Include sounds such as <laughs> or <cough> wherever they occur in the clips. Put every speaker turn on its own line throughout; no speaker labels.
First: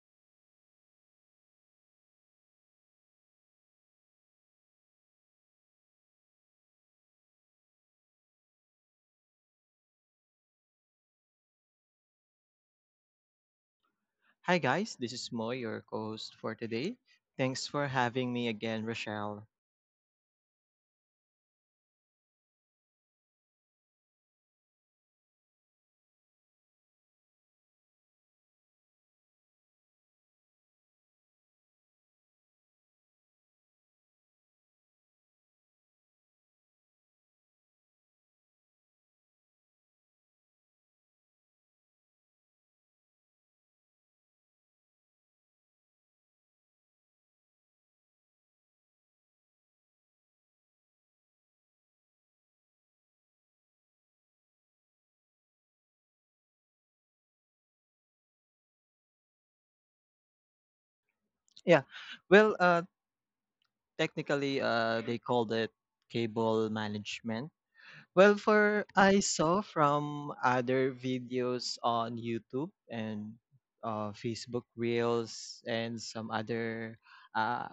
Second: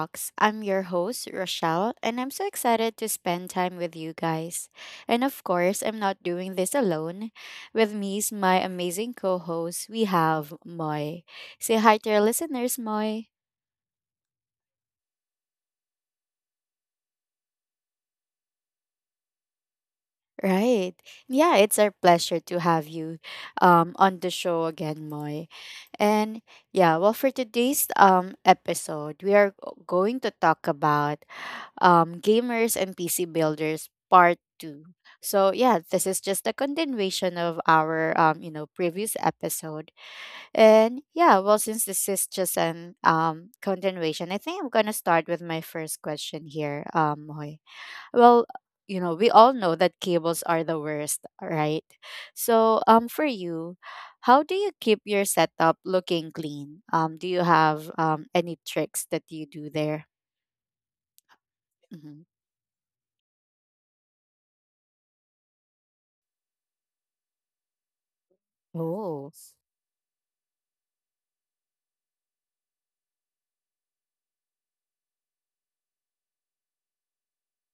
talks. I'm your host, Rochelle, and I'm so excited to spend time with you guys. And of course, I'm not doing this alone. With me is my amazing co host, we have Moy. Say hi to our listeners, Moy.
Hi, guys. This is Moy, your co host for today. Thanks for having me again, Rochelle.
Right. Yeah, it's our pleasure to have you on the show again, Moy. And yeah, well, for today's episode, we are going to talk about Gamers and PC Builders Part 2. So yeah, this is just a continuation of our previous episode. And yeah, well since this is just an continuation, I think I'm gonna start with my first question here, Hoy. Well, you know, we all know that cables are the worst, right? So for you, how do you keep your setup looking clean? Do you have any tricks that you do there?
Yeah.
hmm
Well, uh, technically, they called it cable management. Well, for I
Oh.
saw from other videos on YouTube and Facebook Reels and some other uh,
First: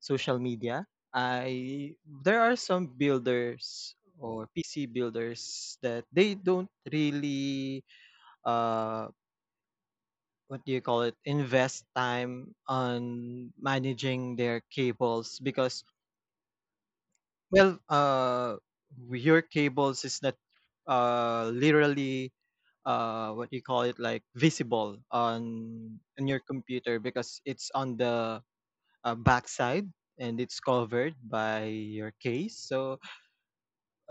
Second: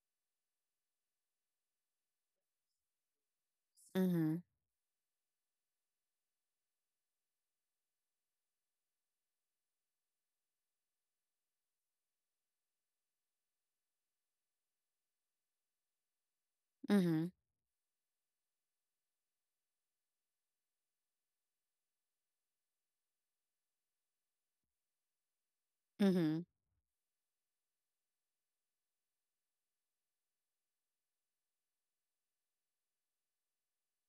social media, I there are some builders
Mhm,
or PC builders that they don't really uh what do you call it invest time on managing their cables because
mhm,
well uh your cables is not literally what do you call it like visible on your
mhm,
computer because it's on the backside and it's covered by your case. So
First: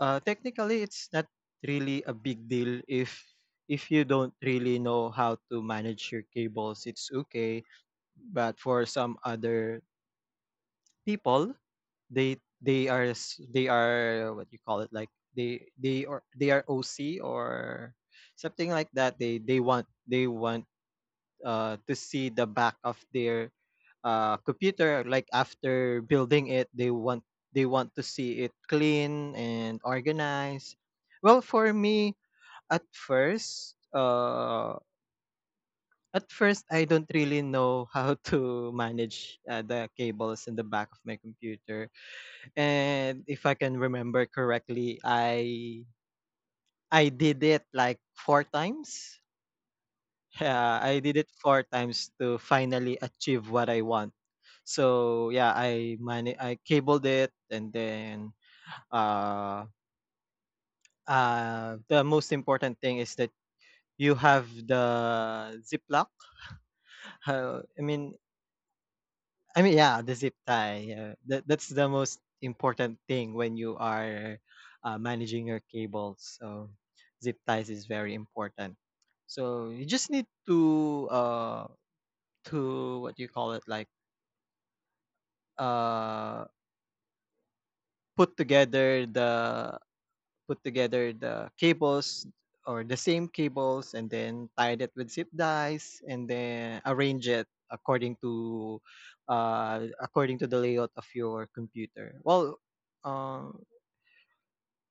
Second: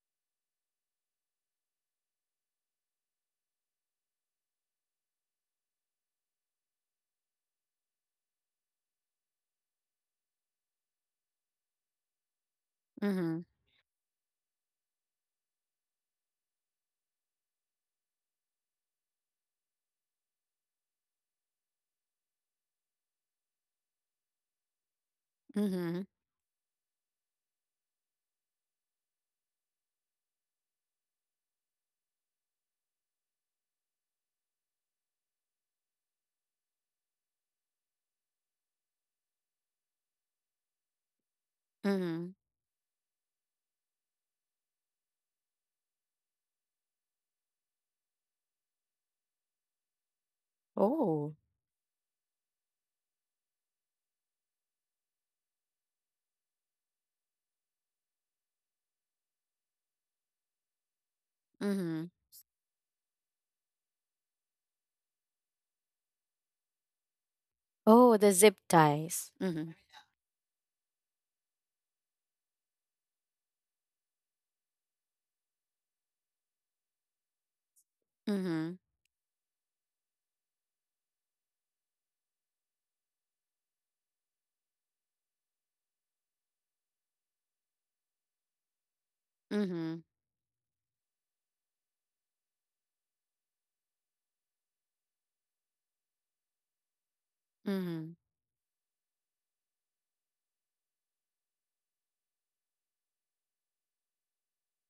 technically, it's not really a big deal. If you don't really know how to manage your cables, it's okay. But for some other people, they they are s-
mhm,
they are what you call it, like they are OC or something like that. They want, to see the back of their computer. Like after
mhm,
building it, they want to see it clean and organized. Well, for me, at first uh at first, I don't really know how <laughs> to manage the cables in the back of my computer.
mhm.
And if I can remember correctly, I did it like four times. Yeah, I did it
Oh,
four times to finally achieve what I want. So yeah, I cabled it, and then uh, the
mhm.
most important thing is that you have the ziplock. Uh, I mean,
Oh, the zip ties. Mhm,
yeah, the zip tie. Yeah. That's the most important thing when you are managing your cables. So zip ties is very important.
mhm,
So you just need to what do you call it like uh put together the
mhm,
put together the cables or the same cables and then tied it with zip ties and then arrange it according
mhm,
to according to the layout of your computer. Well, uh,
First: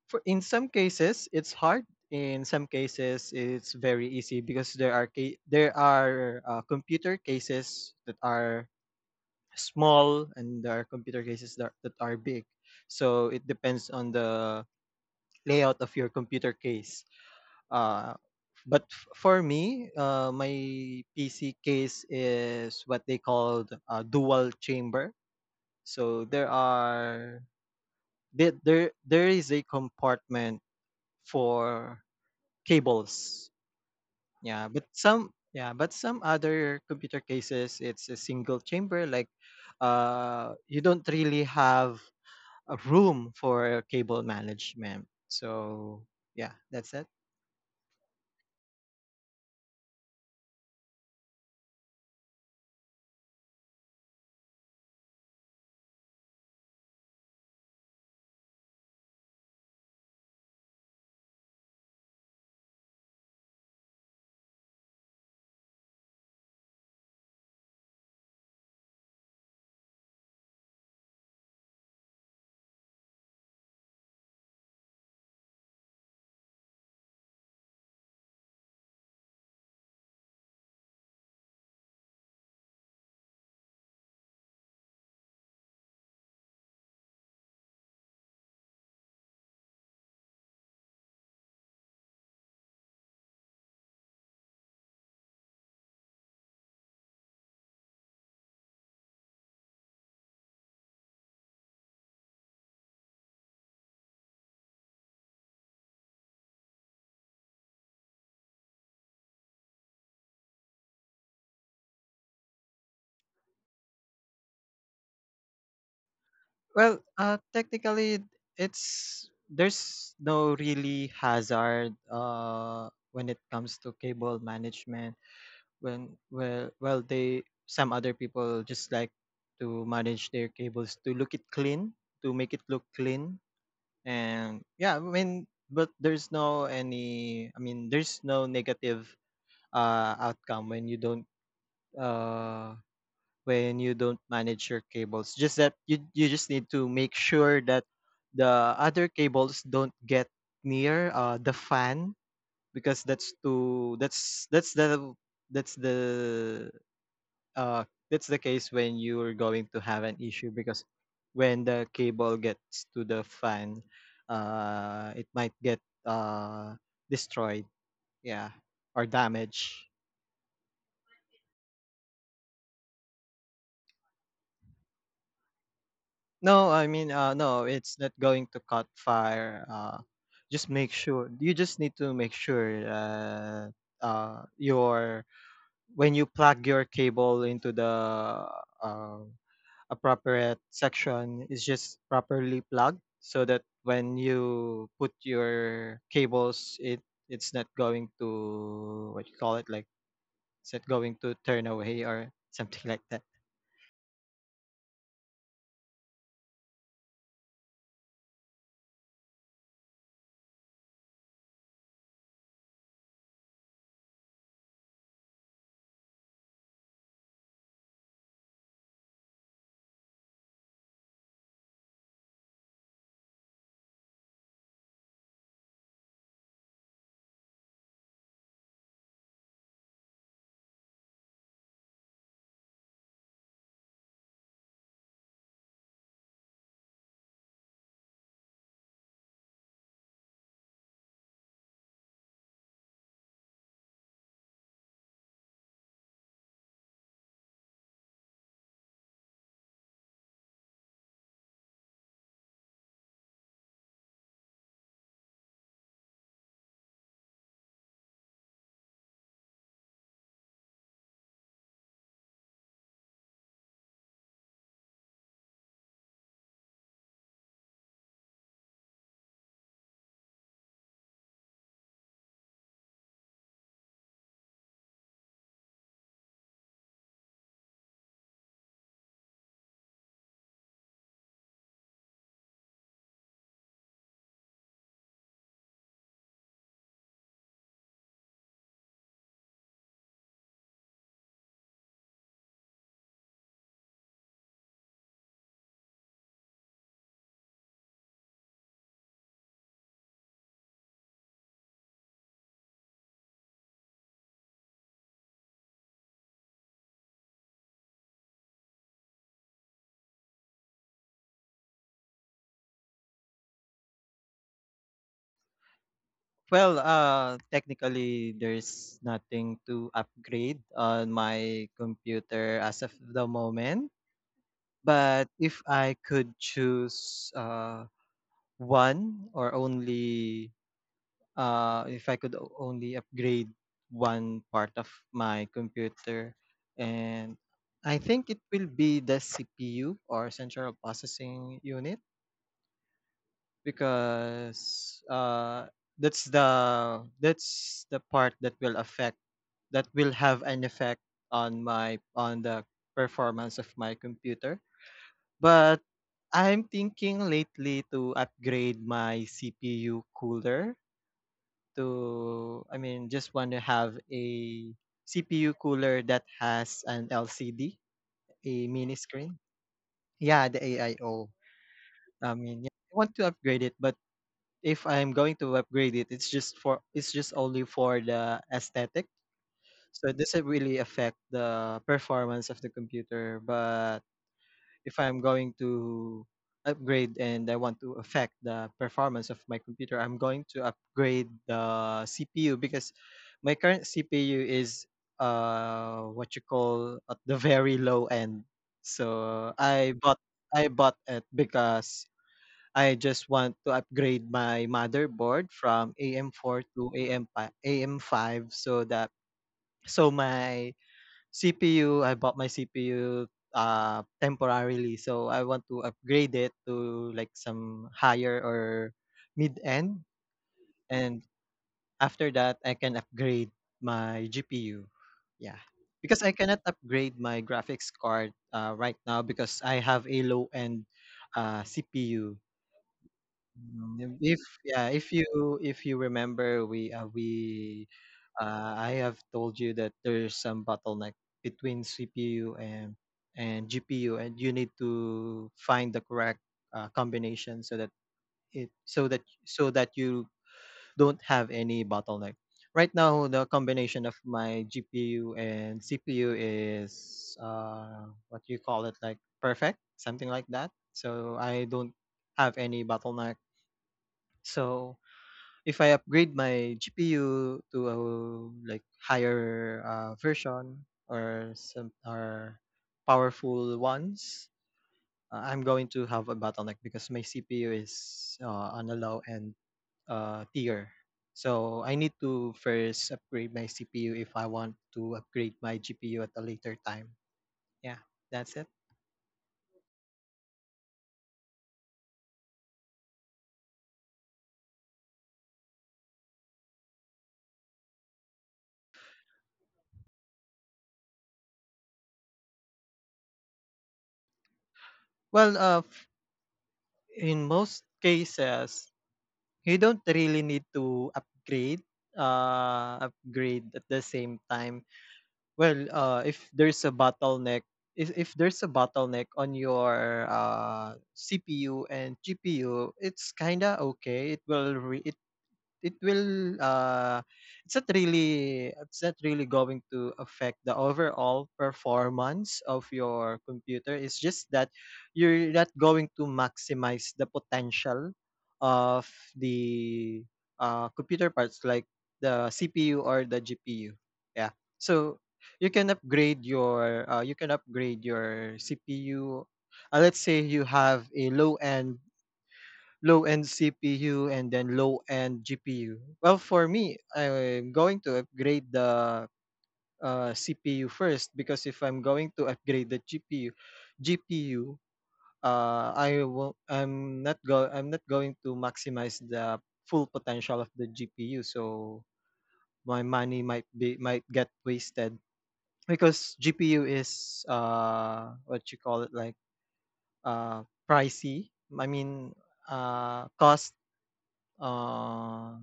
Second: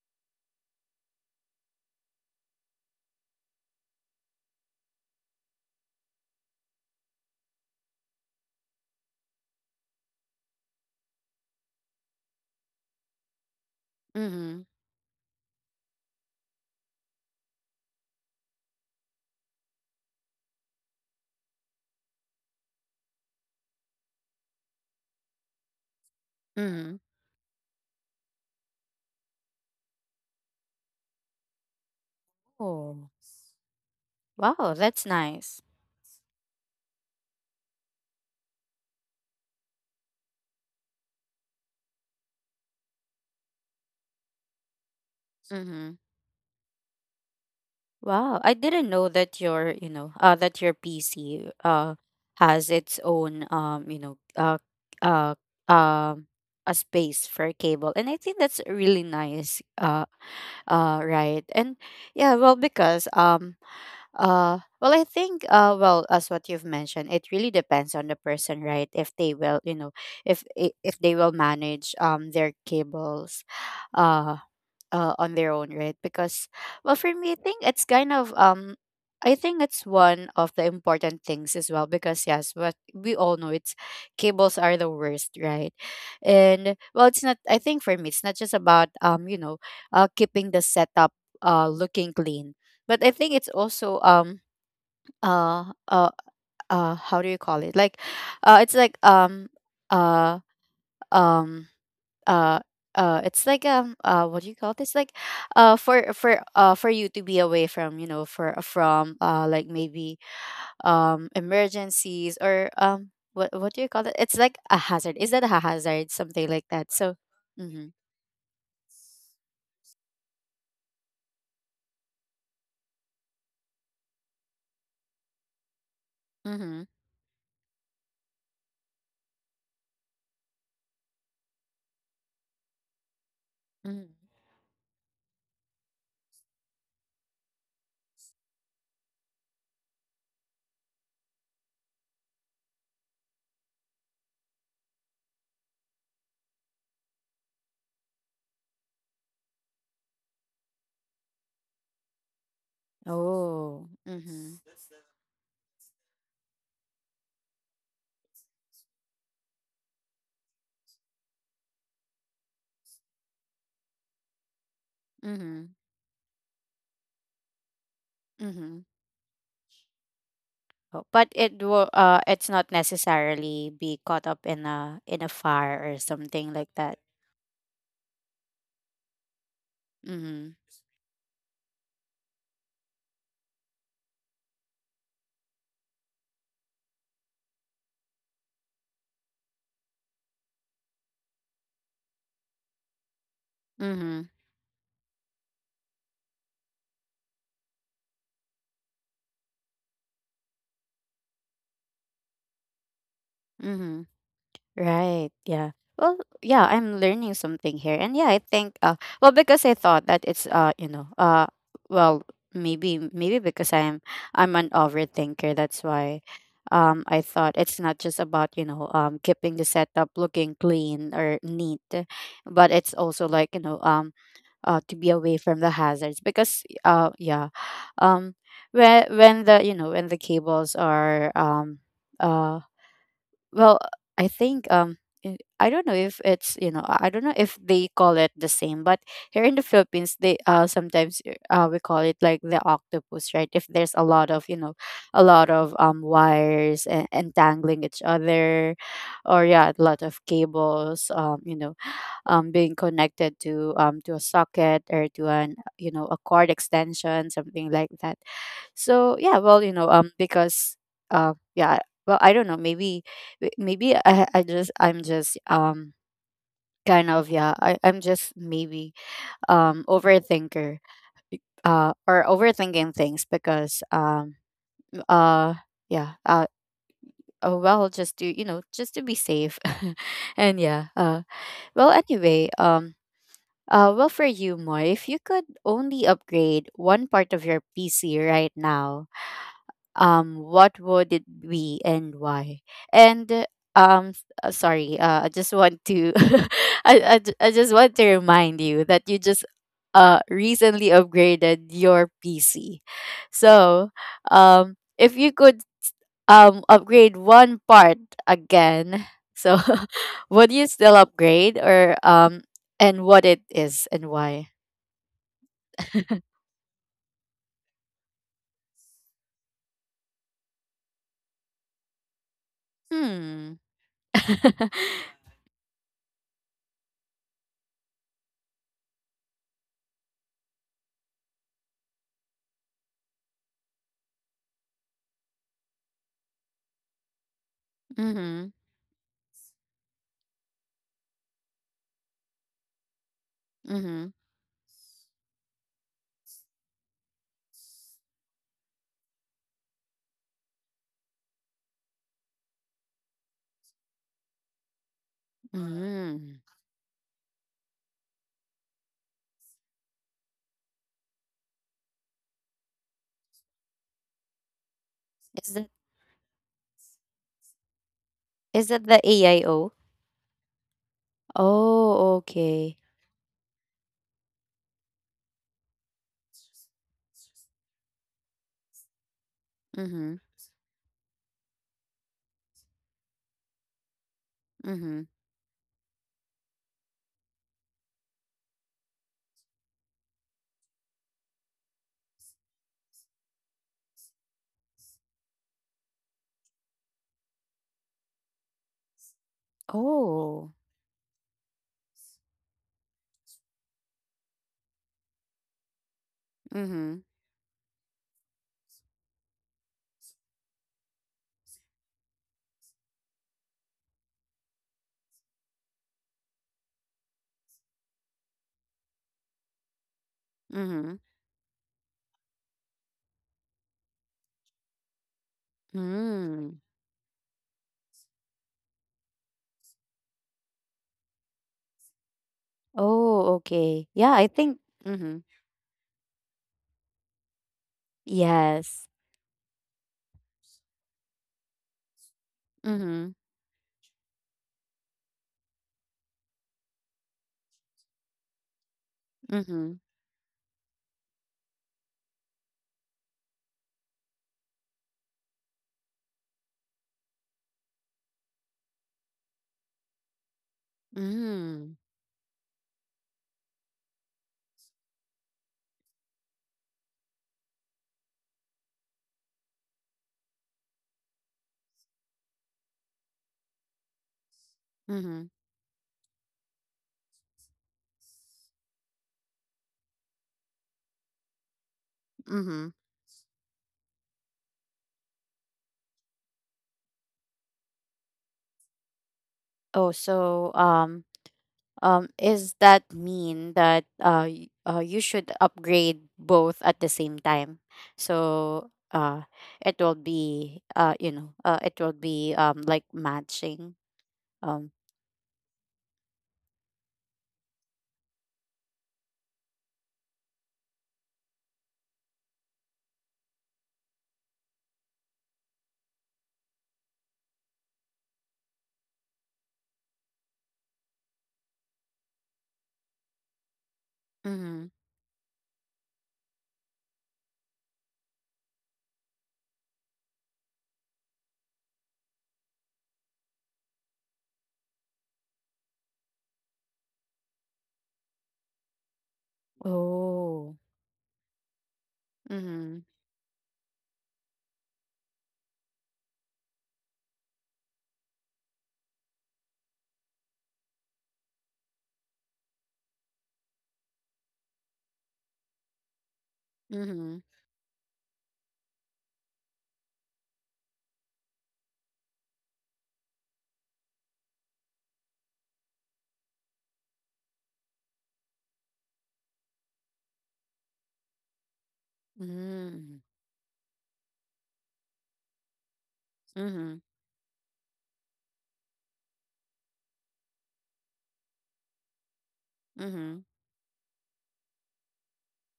in some cases it's hard. In some cases it's very easy because there are computer cases that are small and there are computer cases that are big. So it depends on the
mhm,
layout of your computer case. uh, but for me, my PC case is what they called a dual chamber. So there
mhm.
are there there, there is a compartment for
Oh,
cables.
wow, that's nice.
Yeah, but some other computer cases it's a single chamber. Like, you don't really have a room for cable management.
Mhm.
So yeah, that's it.
Wow, I didn't know that your, you know, that your PC has its own uh um a space for a cable. And I think that's really nice. Right. And yeah, well because well I think well as what you've mentioned, it really depends on the person, right? If they will, you know, if they will manage their cables. uh on their own, right? Because, well, for me, I think it's kind of I think it's one of the important things as well. Because yes, what we all know it's cables are the worst, right? And well, it's not. I think for me, it's not just about keeping the setup looking clean, but I think it's also uh uh how do you call it like it's like uh um uh it's like what do you call this like for you to be away from you know for from like maybe emergencies or what do you call it, it's like a hazard, is that a hazard, something like that, so mhm
Technically, it's there's no really hazard when it comes to cable management.
mhm
They some other people just like to manage their cables to look it clean, to make it look clean,
mhm
and yeah, I mean, but there's no any. I mean, there's no negative outcome uh, when you don't manage your cables. Just that you just need to make sure that the other cables don't get near the fan because
oh
that's the that's the uh that's the case when you're going to have an issue. Because when the cable gets to the fan, it might
mhm
get uh destroyed, yeah,
mhm
or damaged.
oh, but it will it's not necessarily be caught up in a fire or something
No,
like
I
that.
mean, no, it's not going to cut fire.
mhm
Just make sure You just need to make sure that your when you plug your cable into the uh, appropriate section is just properly plugged, so that when
mhm
you put your cables, it's not going to what you call it like it's not going to turn away or something like that.
mhm Right. Yeah. Well, yeah, I'm learning something here. And yeah, I think well because I thought that it's well, maybe because I'm an overthinker, that's why I thought it's not just about, you know, keeping the setup looking clean or neat, but it's also like, you know, to be away from the hazards because yeah. Um when the, you know, when the cables are uh well, I think I don't know if it's, you know, I don't know if they call it the same, but here in the Philippines they sometimes we call it like the octopus, right? If there's a lot of, you know, a lot of wires and entangling each other, or yeah, a lot of cables, you know, being connected to a socket or to an you know a cord extension, something like that. So yeah, well, you know, uh, yeah, I don't know, maybe, maybe I'm just, kind of, yeah, I'm just maybe, overthinker, or overthinking things because, uh, yeah, oh, well, just to, you know, just to be safe, <laughs> and yeah, anyway, well, for you, Moy, if you could only upgrade one part of your PC right now, what would it be and why, and sorry, I just want to <laughs> I just want to remind you that you just recently upgraded your pc, so if you could upgrade one part again, so <laughs> would you still upgrade? Or and what it is and why. <laughs>
Technically, there's nothing to upgrade on my computer as of the
hmm
moment.
<laughs>
But if I could choose one or only, if I could only upgrade one part of my computer, and I think it
mm-hmm.
will be the CPU or central processing unit
Mm-hmm.
because that's the that's the part that will affect that will have an effect on my on the performance of my computer. But
Mm-hmm.
I'm thinking lately to upgrade my CPU cooler. To I mean Just want to have a CPU cooler that has an LCD, a
Is that
mini
the
screen.
AIO?
Yeah, the AIO.
Oh,
I O. Yeah,
okay.
I want to upgrade it, but if I'm going to upgrade it, it's just only for the aesthetic. So
Mm-hmm.
it doesn't really affect the performance of the computer. But if
Mm-hmm.
I'm going to upgrade and I want to affect the performance of my computer, I'm going to upgrade the CPU because my current CPU is what you call at the very low end. So
Oh.
I bought it because I just want to upgrade my motherboard from AM4 to
Mm-hmm.
AM5, AM5 so that my CPU, I bought my CPU temporarily, so I want to upgrade it to like some higher or mid-end,
Mm-hmm.
and after that I can upgrade my GPU. Yeah. Because I cannot
Mm.
upgrade my graphics card right now because I have a low-end, CPU.
Oh, okay.
Mm,
Yeah, I
if
think
if
mm-hmm.
you if you remember, we
Yes.
I have told you that there's some bottleneck between CPU and
Mm-hmm.
GPU, and you need to find the correct combination so that so
Mm-hmm.
that you don't have any bottleneck. Right now, the combination of my GPU and CPU is what you call it, like perfect, something like that. So I
Mm.
don't have any bottleneck. So if I upgrade my GPU to a like higher version or some or powerful ones,
Mm-hmm.
I'm going to have a bottleneck because my CPU is on a low end tier. So I need to
Mm-hmm.
first upgrade my CPU if I want to upgrade my GPU at a later time. Yeah, that's it.
Oh, so is that mean that you should upgrade both at the same time? So it will be it will be like matching. um
Well, in most cases, you don't really need to upgrade at the same time. Well, if there's a bottleneck, if there's a bottleneck on your CPU and GPU, it's kinda okay.
Mhm.
It will it's not really going to affect the overall performance of your computer. It's just that you're not going to maximize the potential of the
Oh.
computer parts like the
Mhm.
CPU or the GPU. Yeah. So you can upgrade your CPU. Let's say you have a low-end CPU and then low-end GPU. Well, for me,
Mhm.
I'm going to upgrade the CPU first because if I'm going to upgrade the GPU, I will. I'm not go. I'm not going to maximize the full potential of the GPU. So my
Mhm.
money might get wasted because GPU
Mhm.
is what you call it like uh pricey. I mean
Mhm.
Cost uh.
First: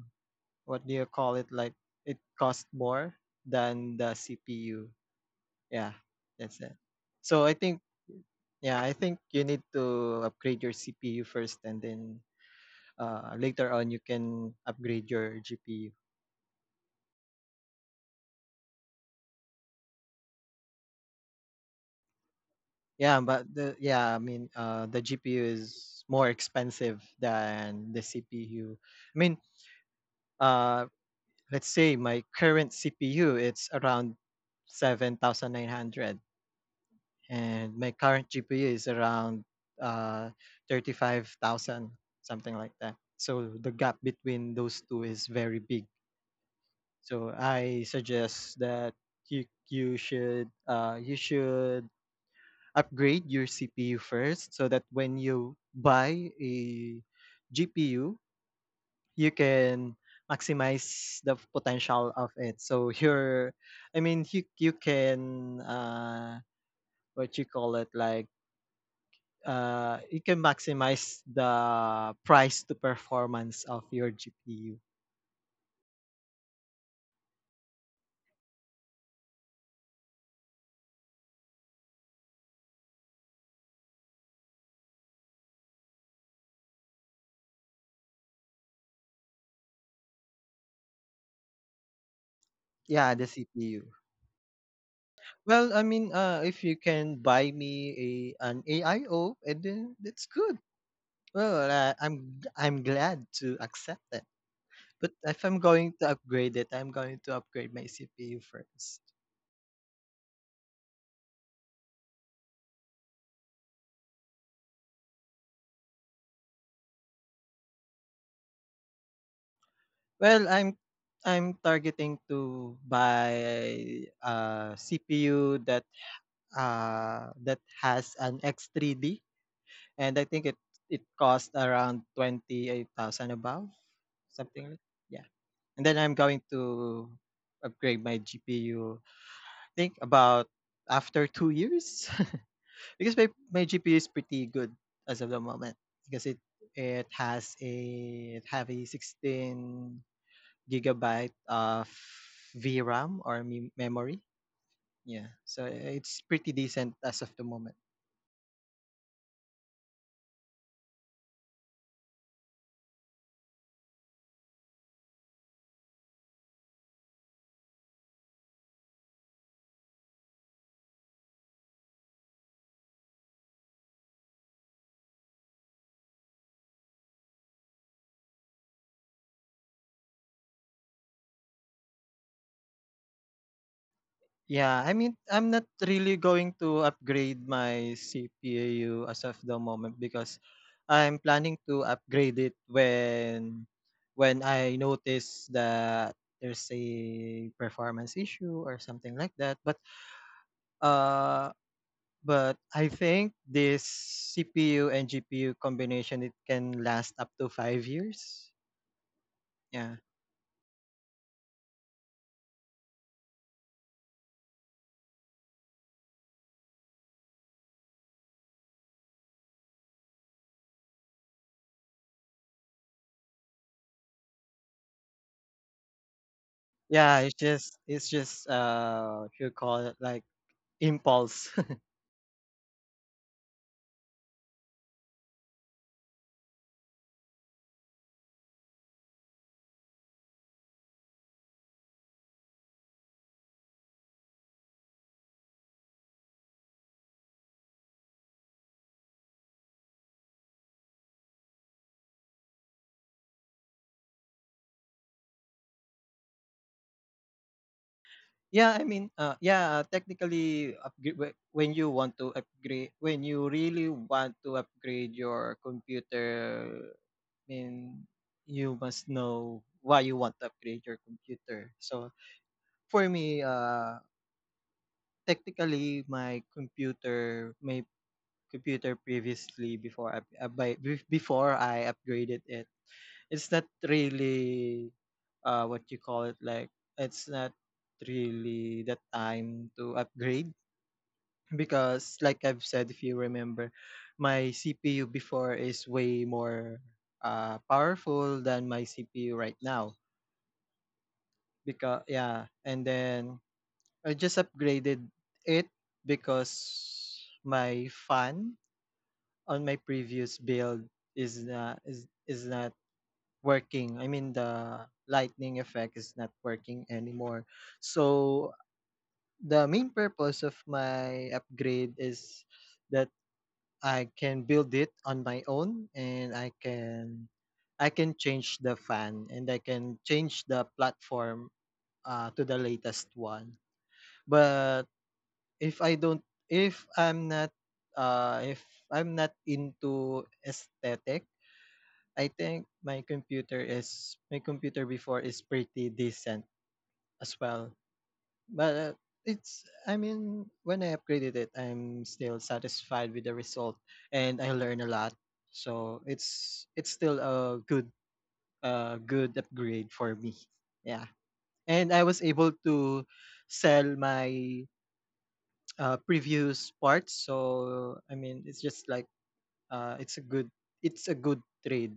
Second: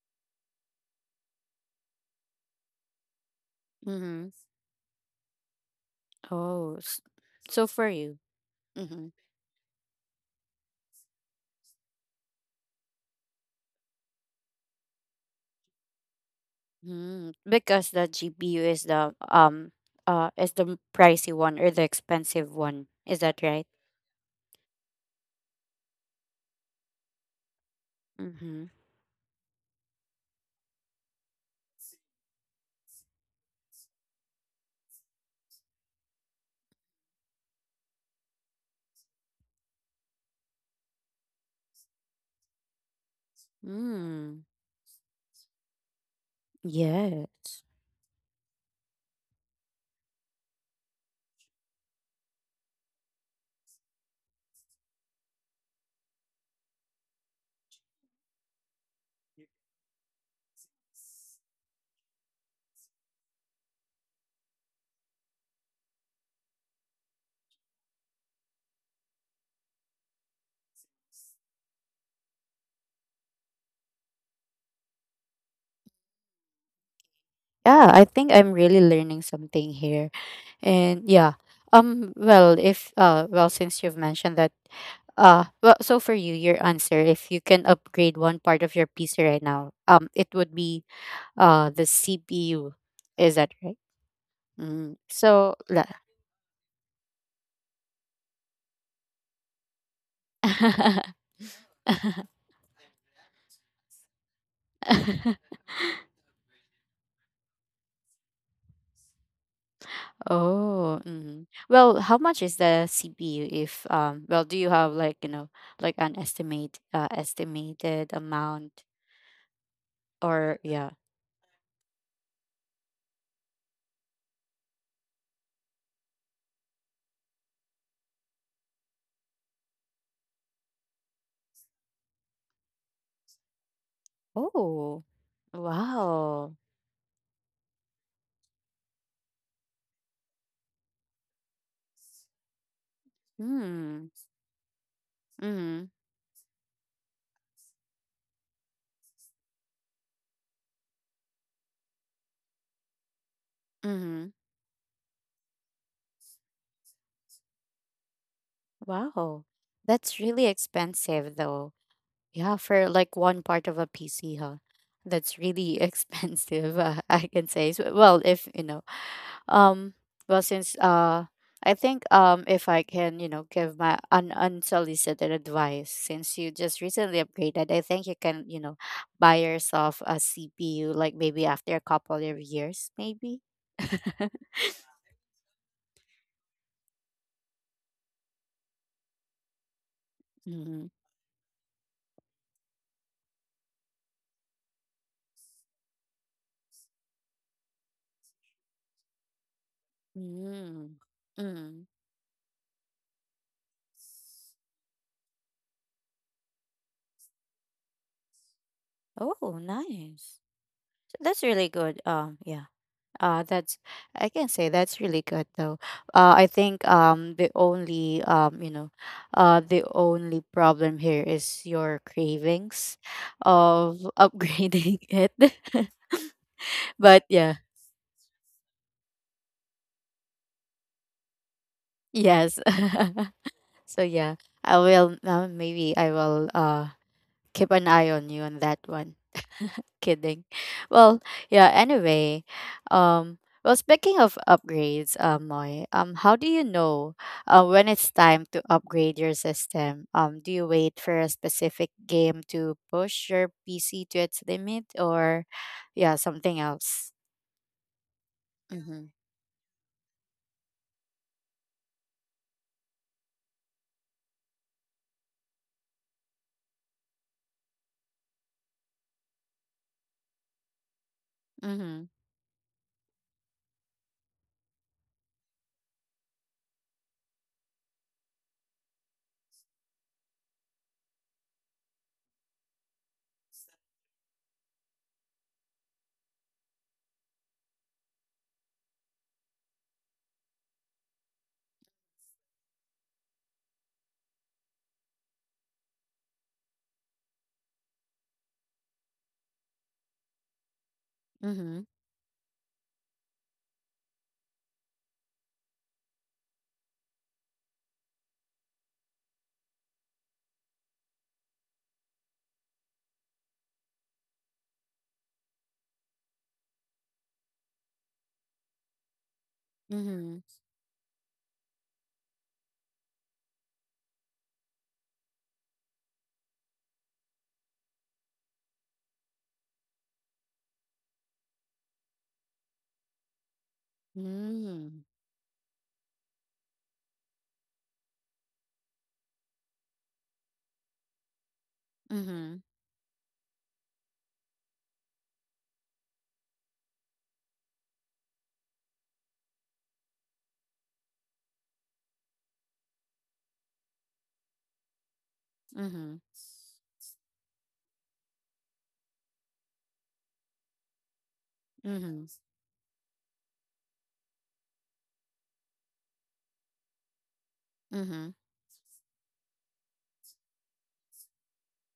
what do you call it? Like it cost more than the
Mhm.
CPU. Yeah, that's
Oh.
it. So I
So
think
for you.
yeah, I
Mhm.
think you need to upgrade your CPU first, and then later on you can upgrade your GPU.
Mm. Because the GPU is the pricey one or the expensive one. Is
Yeah,
that
but
right?
the yeah, I mean The GPU is more expensive than the
Mhm.
CPU. I mean, uh, let's say my current CPU it's around 7,900, and my current GPU is around uh, 35,000, something like that. So the gap
Mm.
between those two is very big. So
Yes.
I suggest that you should upgrade your CPU first, so that when you buy a GPU, you can maximize the potential of it. So your, I mean, you can what you call it like you can maximize the price to performance of your GPU.
Yeah, I think I'm really learning something here. And yeah, well, if well, since you've mentioned that, well, so for you, your answer, if you can upgrade one part of your PC right now, it would be the CPU.
Yeah, the
Is that right?
CPU.
Mm, so
Well, I
la-
mean, if you can buy me a an AIO, and then that's good.
<laughs>
Well, I'm glad to accept that. But if I'm going to upgrade it, I'm going to upgrade my CPU first.
Oh, mm. Well, how much is the CPU if well, do you have like, you know, like an estimate, estimated amount,
Well,
or yeah.
I'm targeting to buy a CPU that that has an X3D. And I think it cost around 28,000 above, something like.
Oh.
Yeah. And then I'm going
Wow.
to upgrade my GPU, think about after 2 years, <laughs> because my GPU
Hmm.
is pretty good as of the moment,
Mm-hmm.
because it has a it have a 16 gigabyte of VRAM or memory.
Mm-hmm.
Yeah, so it's pretty decent as of the moment.
Wow. That's really expensive though. Yeah, for like one part of a PC, huh? That's really <laughs> expensive, I can say. So, well, if, you know, um, well, since I think if I can, you know, give my un unsolicited advice, since you just recently upgraded, I think you can, you know, buy yourself a CPU like maybe after a couple of years, maybe. <laughs>
Yeah, I mean, I'm not really going to upgrade my CPU as of the moment because
Mhm.
I'm planning to upgrade it when I notice that there's a performance issue or something like that.
Mm.
Uh
Mm.
but I think this CPU and GPU combination it can last up to 5 years.
Oh,
Yeah.
nice. That's really good. Yeah. That's I can say that's really good though. I think the only the only problem here is your cravings of upgrading <laughs> it. <laughs>
Yeah,
But yeah,
it's just you call it like impulse.
yes. <laughs> So yeah, I will maybe I will keep an eye on you on that one. Kidding. Well, yeah, anyway, um well, speaking of upgrades, Moy, how do you know when it's time to upgrade your system? Do you wait for a specific game to push your PC to its limit, or yeah, something else?
Yeah, I
Mhm.
mean, technically, when you want to upgrade, when you really want to upgrade your computer, I mean, you must know why you want to upgrade your computer.
Mhm.
So for me, technically, my computer previously before I before I upgraded it, it's not really, what you call it like, it's not really the time to upgrade. Because like I've said, if you remember, my CPU before is way more powerful than my CPU right now.
Mhm.
Because yeah, and then I just upgraded it because my fan on my previous build is not working. I mean the lightning effect is not working anymore. So the main
Mhm.
purpose of my upgrade is I can build it on my own and I can change the fan and I can change the platform to the latest one. But if I don't if I'm not if I'm not into aesthetic, I
Mhm.
think my computer before is pretty decent as well. But it's I mean, when I upgraded it, I'm still satisfied with the result and I learn a lot. So
Mhm.
it's still a good upgrade for me. Yeah. And I was
Mhm.
able to sell my previous parts. So I
Mhm.
mean, it's just like uh it's a good it's a good trade.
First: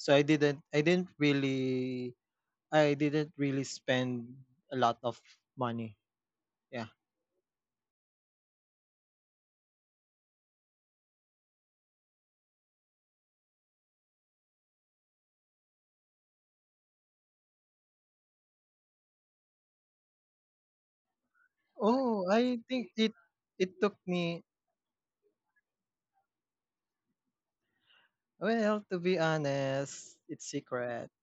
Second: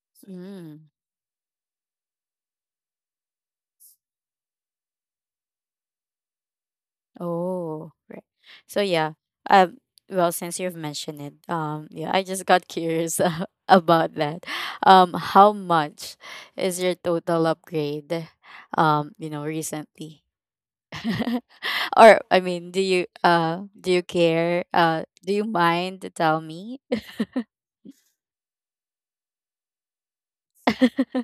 So
Mhm. Mhm.
I didn't really spend a lot of money. Yeah.
Oh, right. So yeah, um, since you've mentioned it, yeah, I just got curious <laughs> about that. How much is your total upgrade? You know, recently, <laughs> or
Oh,
I
I
mean,
think it
do
took
you
me,
care? Do you mind to tell me?
well, to be honest, it's secret. <laughs>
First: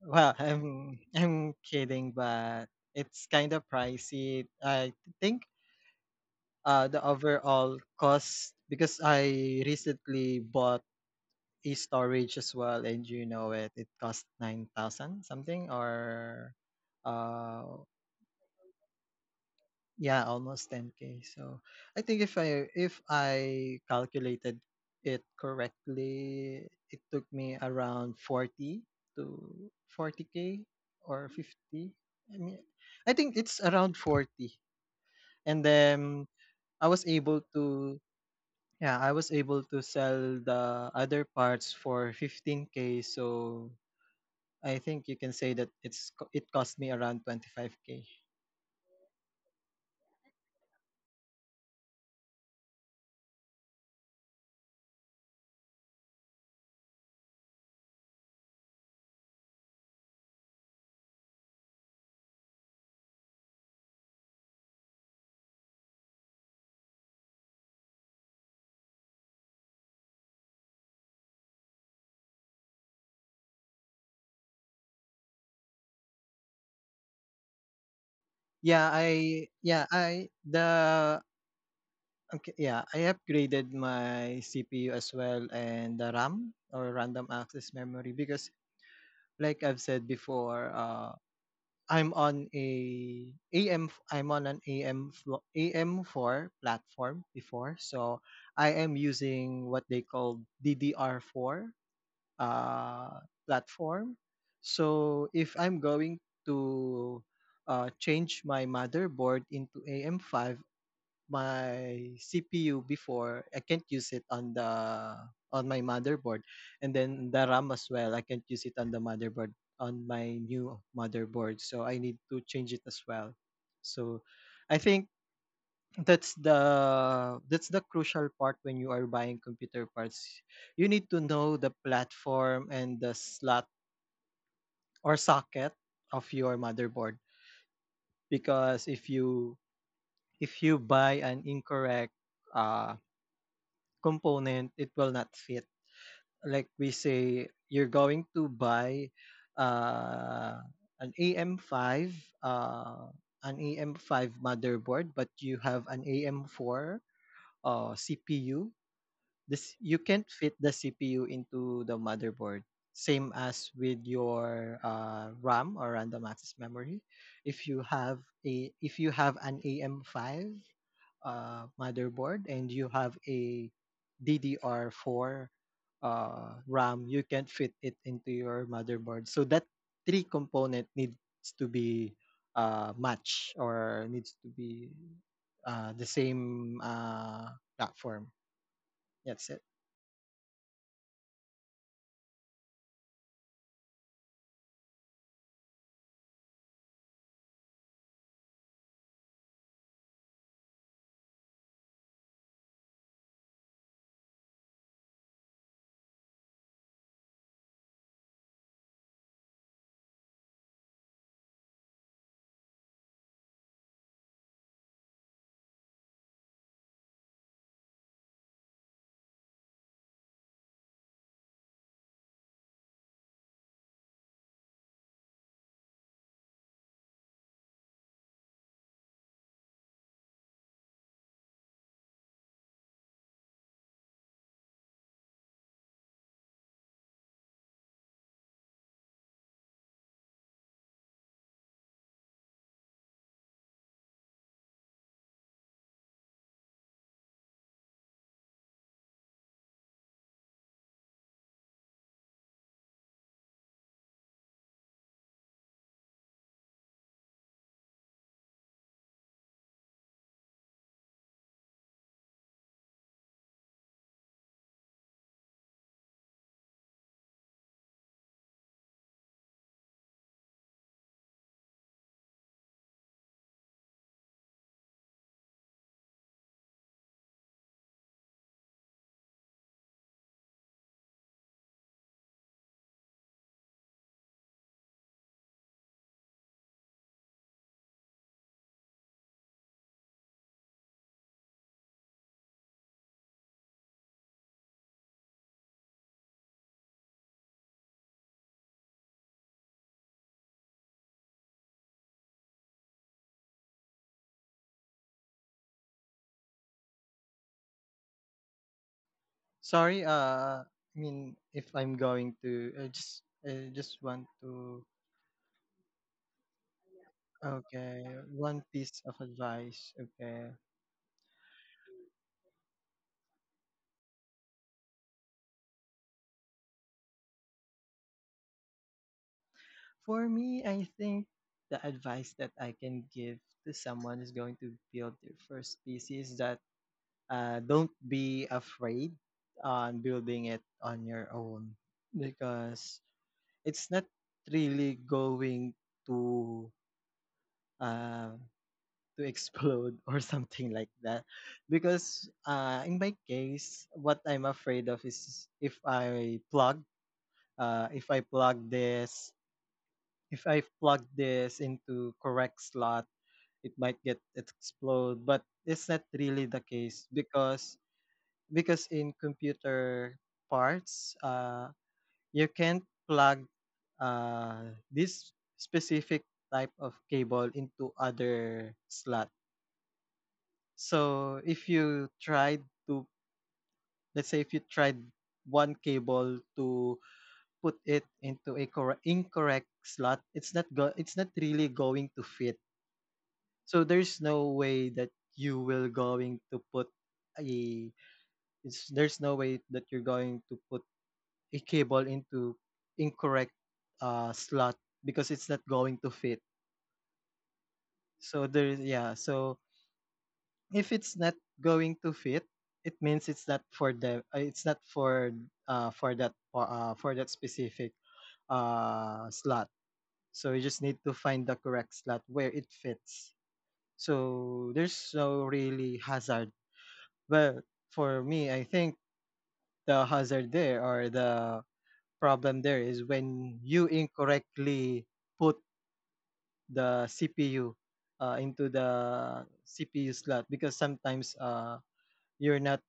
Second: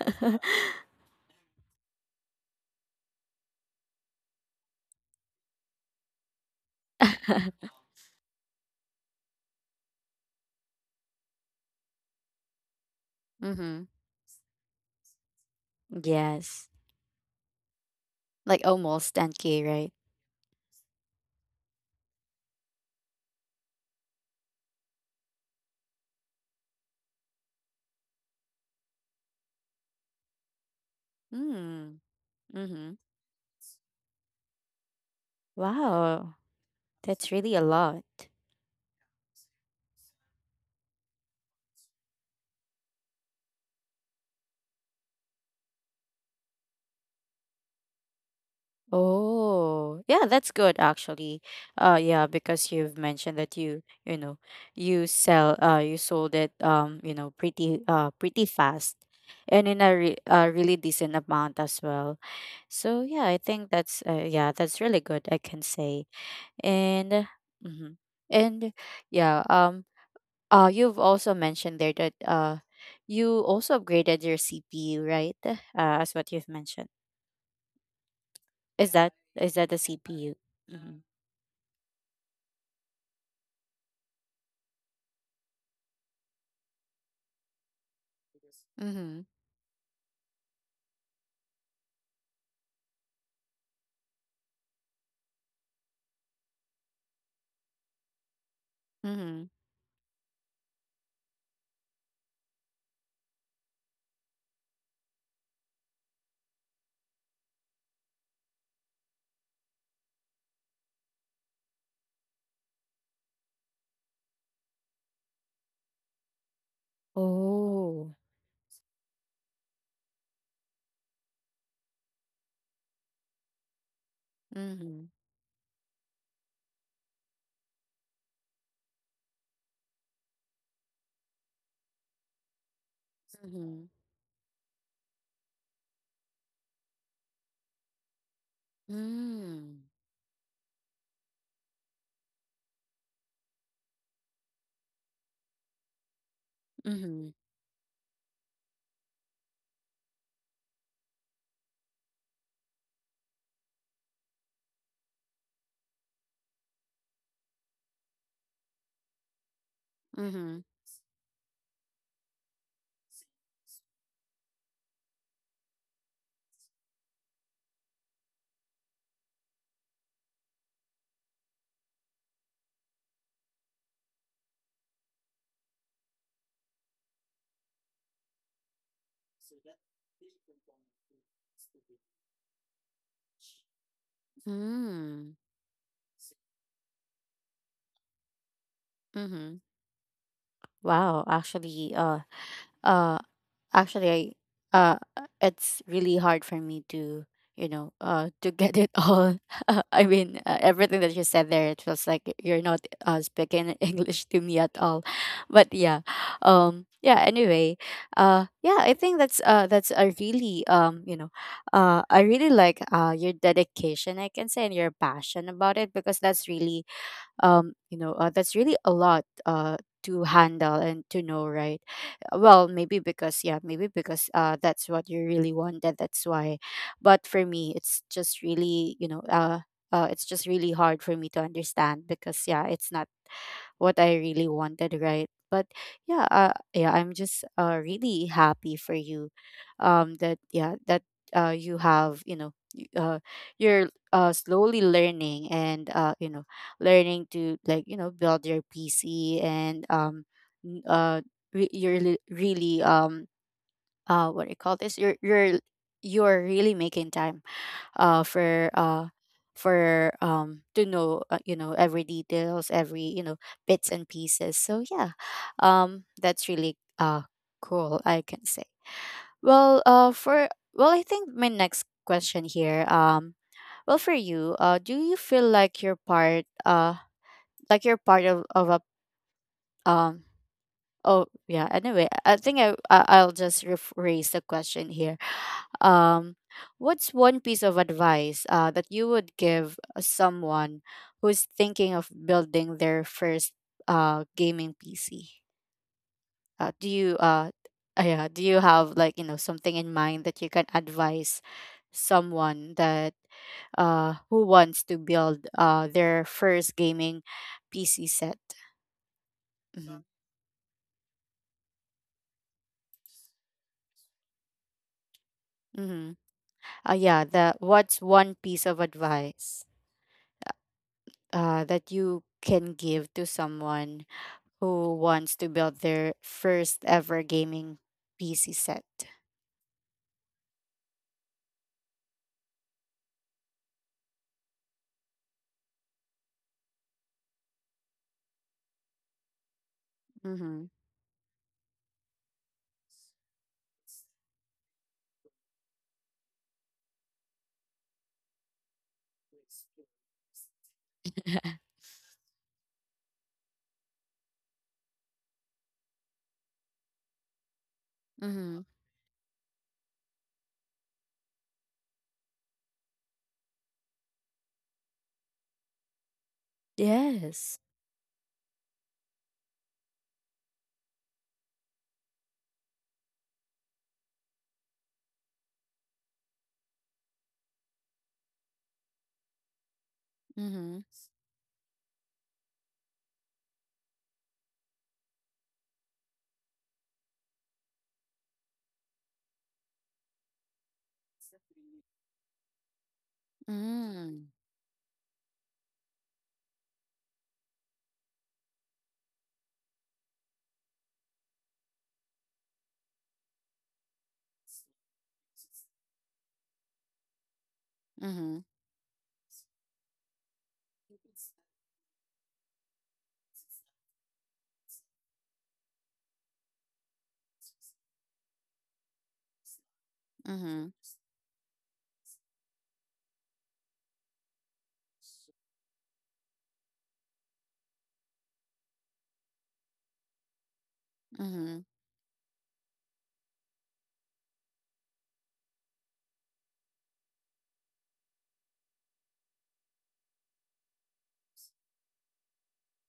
Well, I'm kidding, but it's kind of pricey. I think the overall cost because I recently bought a storage as well, and
Mm-hmm.
it cost 9,000 something or
Yes,
uh
like almost 10K, right?
Yeah, almost 10K. So I think if I calculated it correctly, it took me around 40 to 40K or 50.
Hmm.
I mean,
Mm-hmm.
I think it's around 40. And then
Wow,
I was
that's
able
really a
to
lot.
yeah, I was able to sell the other parts for 15K. So I think you can say that it cost me around 25K.
Oh, yeah, that's good actually. Yeah, because you've mentioned that you know, you sell you sold it, you know, pretty pretty fast and in a, a really decent amount as well. So yeah, I think that's yeah, that's really good I can say. And mm-hmm. And yeah, you've also mentioned there that you also upgraded your CPU, right? As what you've mentioned. Is that the
Yeah, I
CPU?
the okay, yeah, I upgraded my CPU as well and the RAM or random access memory because
Mhm,
like I've said before, I'm on a I'm on an AM4 platform before. So I am
mhm.
using what they call DDR4 uh platform. So if I'm going to change my motherboard into AM5, my CPU before, I can't use it on my motherboard, and then the RAM as well.
Oh.
I can't use it on my new motherboard, so I need to change it as well. So, I think
Mhm,
that's the crucial part when you are buying computer parts. You need to know the platform and the slot
mhm.
or socket of your motherboard because
Mm.
if you buy an incorrect uh component, it will not fit. Like we
Mhm,
say, you're going to buy uh, an AM5, uh, an AM5 motherboard, but you have an AM4 CPU. This you can't fit
mhm.
the CPU into the motherboard. Same as with your RAM or random access memory. If you have an AM5 motherboard and you have a DDR4 RAM, you can't fit it into your motherboard. So that three component needs to be matched or needs to be
Mm.
the same platform. That's
Mhm.
it.
Wow, actually, uh actually, I, uh, it's really hard for me to, you know, to <laughs> get it all. <laughs> I mean, everything that you said there, it feels like you're not speaking <laughs> English to me at all. But yeah, yeah. Anyway, yeah. I think that's a really I really like your dedication, I can say, and your passion about it, because that's really that's really a lot to handle and to know, right? Well, maybe because yeah, maybe because that's what you really wanted, that's why. But for me, it's just really, you know, it's just really hard for me to understand because yeah, it's not what I really wanted, right? But yeah, yeah, I'm just really happy for you, that yeah, that you have, you know, you're slowly learning and you know, learning to like, you know, build your PC and n- uh, you're really what do you call this? You're you're really making time uh for uh for to know, you know, every details, every, you know, bits and pieces, so yeah, that's really cool, I can say. Well, I think my next question here, well, for you, do you feel like you're part of a um Oh yeah. Anyway, I think I'll just rephrase the question here. Um, what's one piece of advice that you would give someone who's thinking of building their first gaming PC? Uh, do you uh, yeah, do you have like something in mind that you can advise someone that who wants to build their first gaming PC set?
Sorry, I mean if I'm going to, I just want to.
Mm-hmm. Yeah, the what's
Okay,
one
one
piece of
piece of
advice
advice. Okay,
that you can give to someone who wants to build their first ever gaming PC set?
for me, I think the advice that I can give to someone who's going to build their first PC is that don't be afraid on building it
Mm-hmm.
on your own because it's not really going to uh, to explode <laughs> or something like that.
<laughs>
Because in my case, what I'm afraid of is uh, if I
Mm-hmm.
plug this if I plug this into correct slot. It might get explode but it's not really the case
Yes.
because in computer parts, you can't plug, this specific type of cable into other slot.
Mm-hmm.
So if you tried to let's say if you tried one cable to put it into a correct incorrect slot, it's not really going to fit. So there's
Mm-hmm.
no way that you will going to put a there's no way that you're going to put a cable into incorrect slot because it's not going to fit. So there yeah, so if it's not going to fit, it means it's not for them, it's not for for that pa- for that specific slot. So you
Mm-hmm.
just need to find the correct slot where it fits. So there's no really hazard. Well, for me, I think the hazard there or
Mm-hmm.
the problem there is when you incorrectly put the CPU, into the CPU slot because sometimes, you're not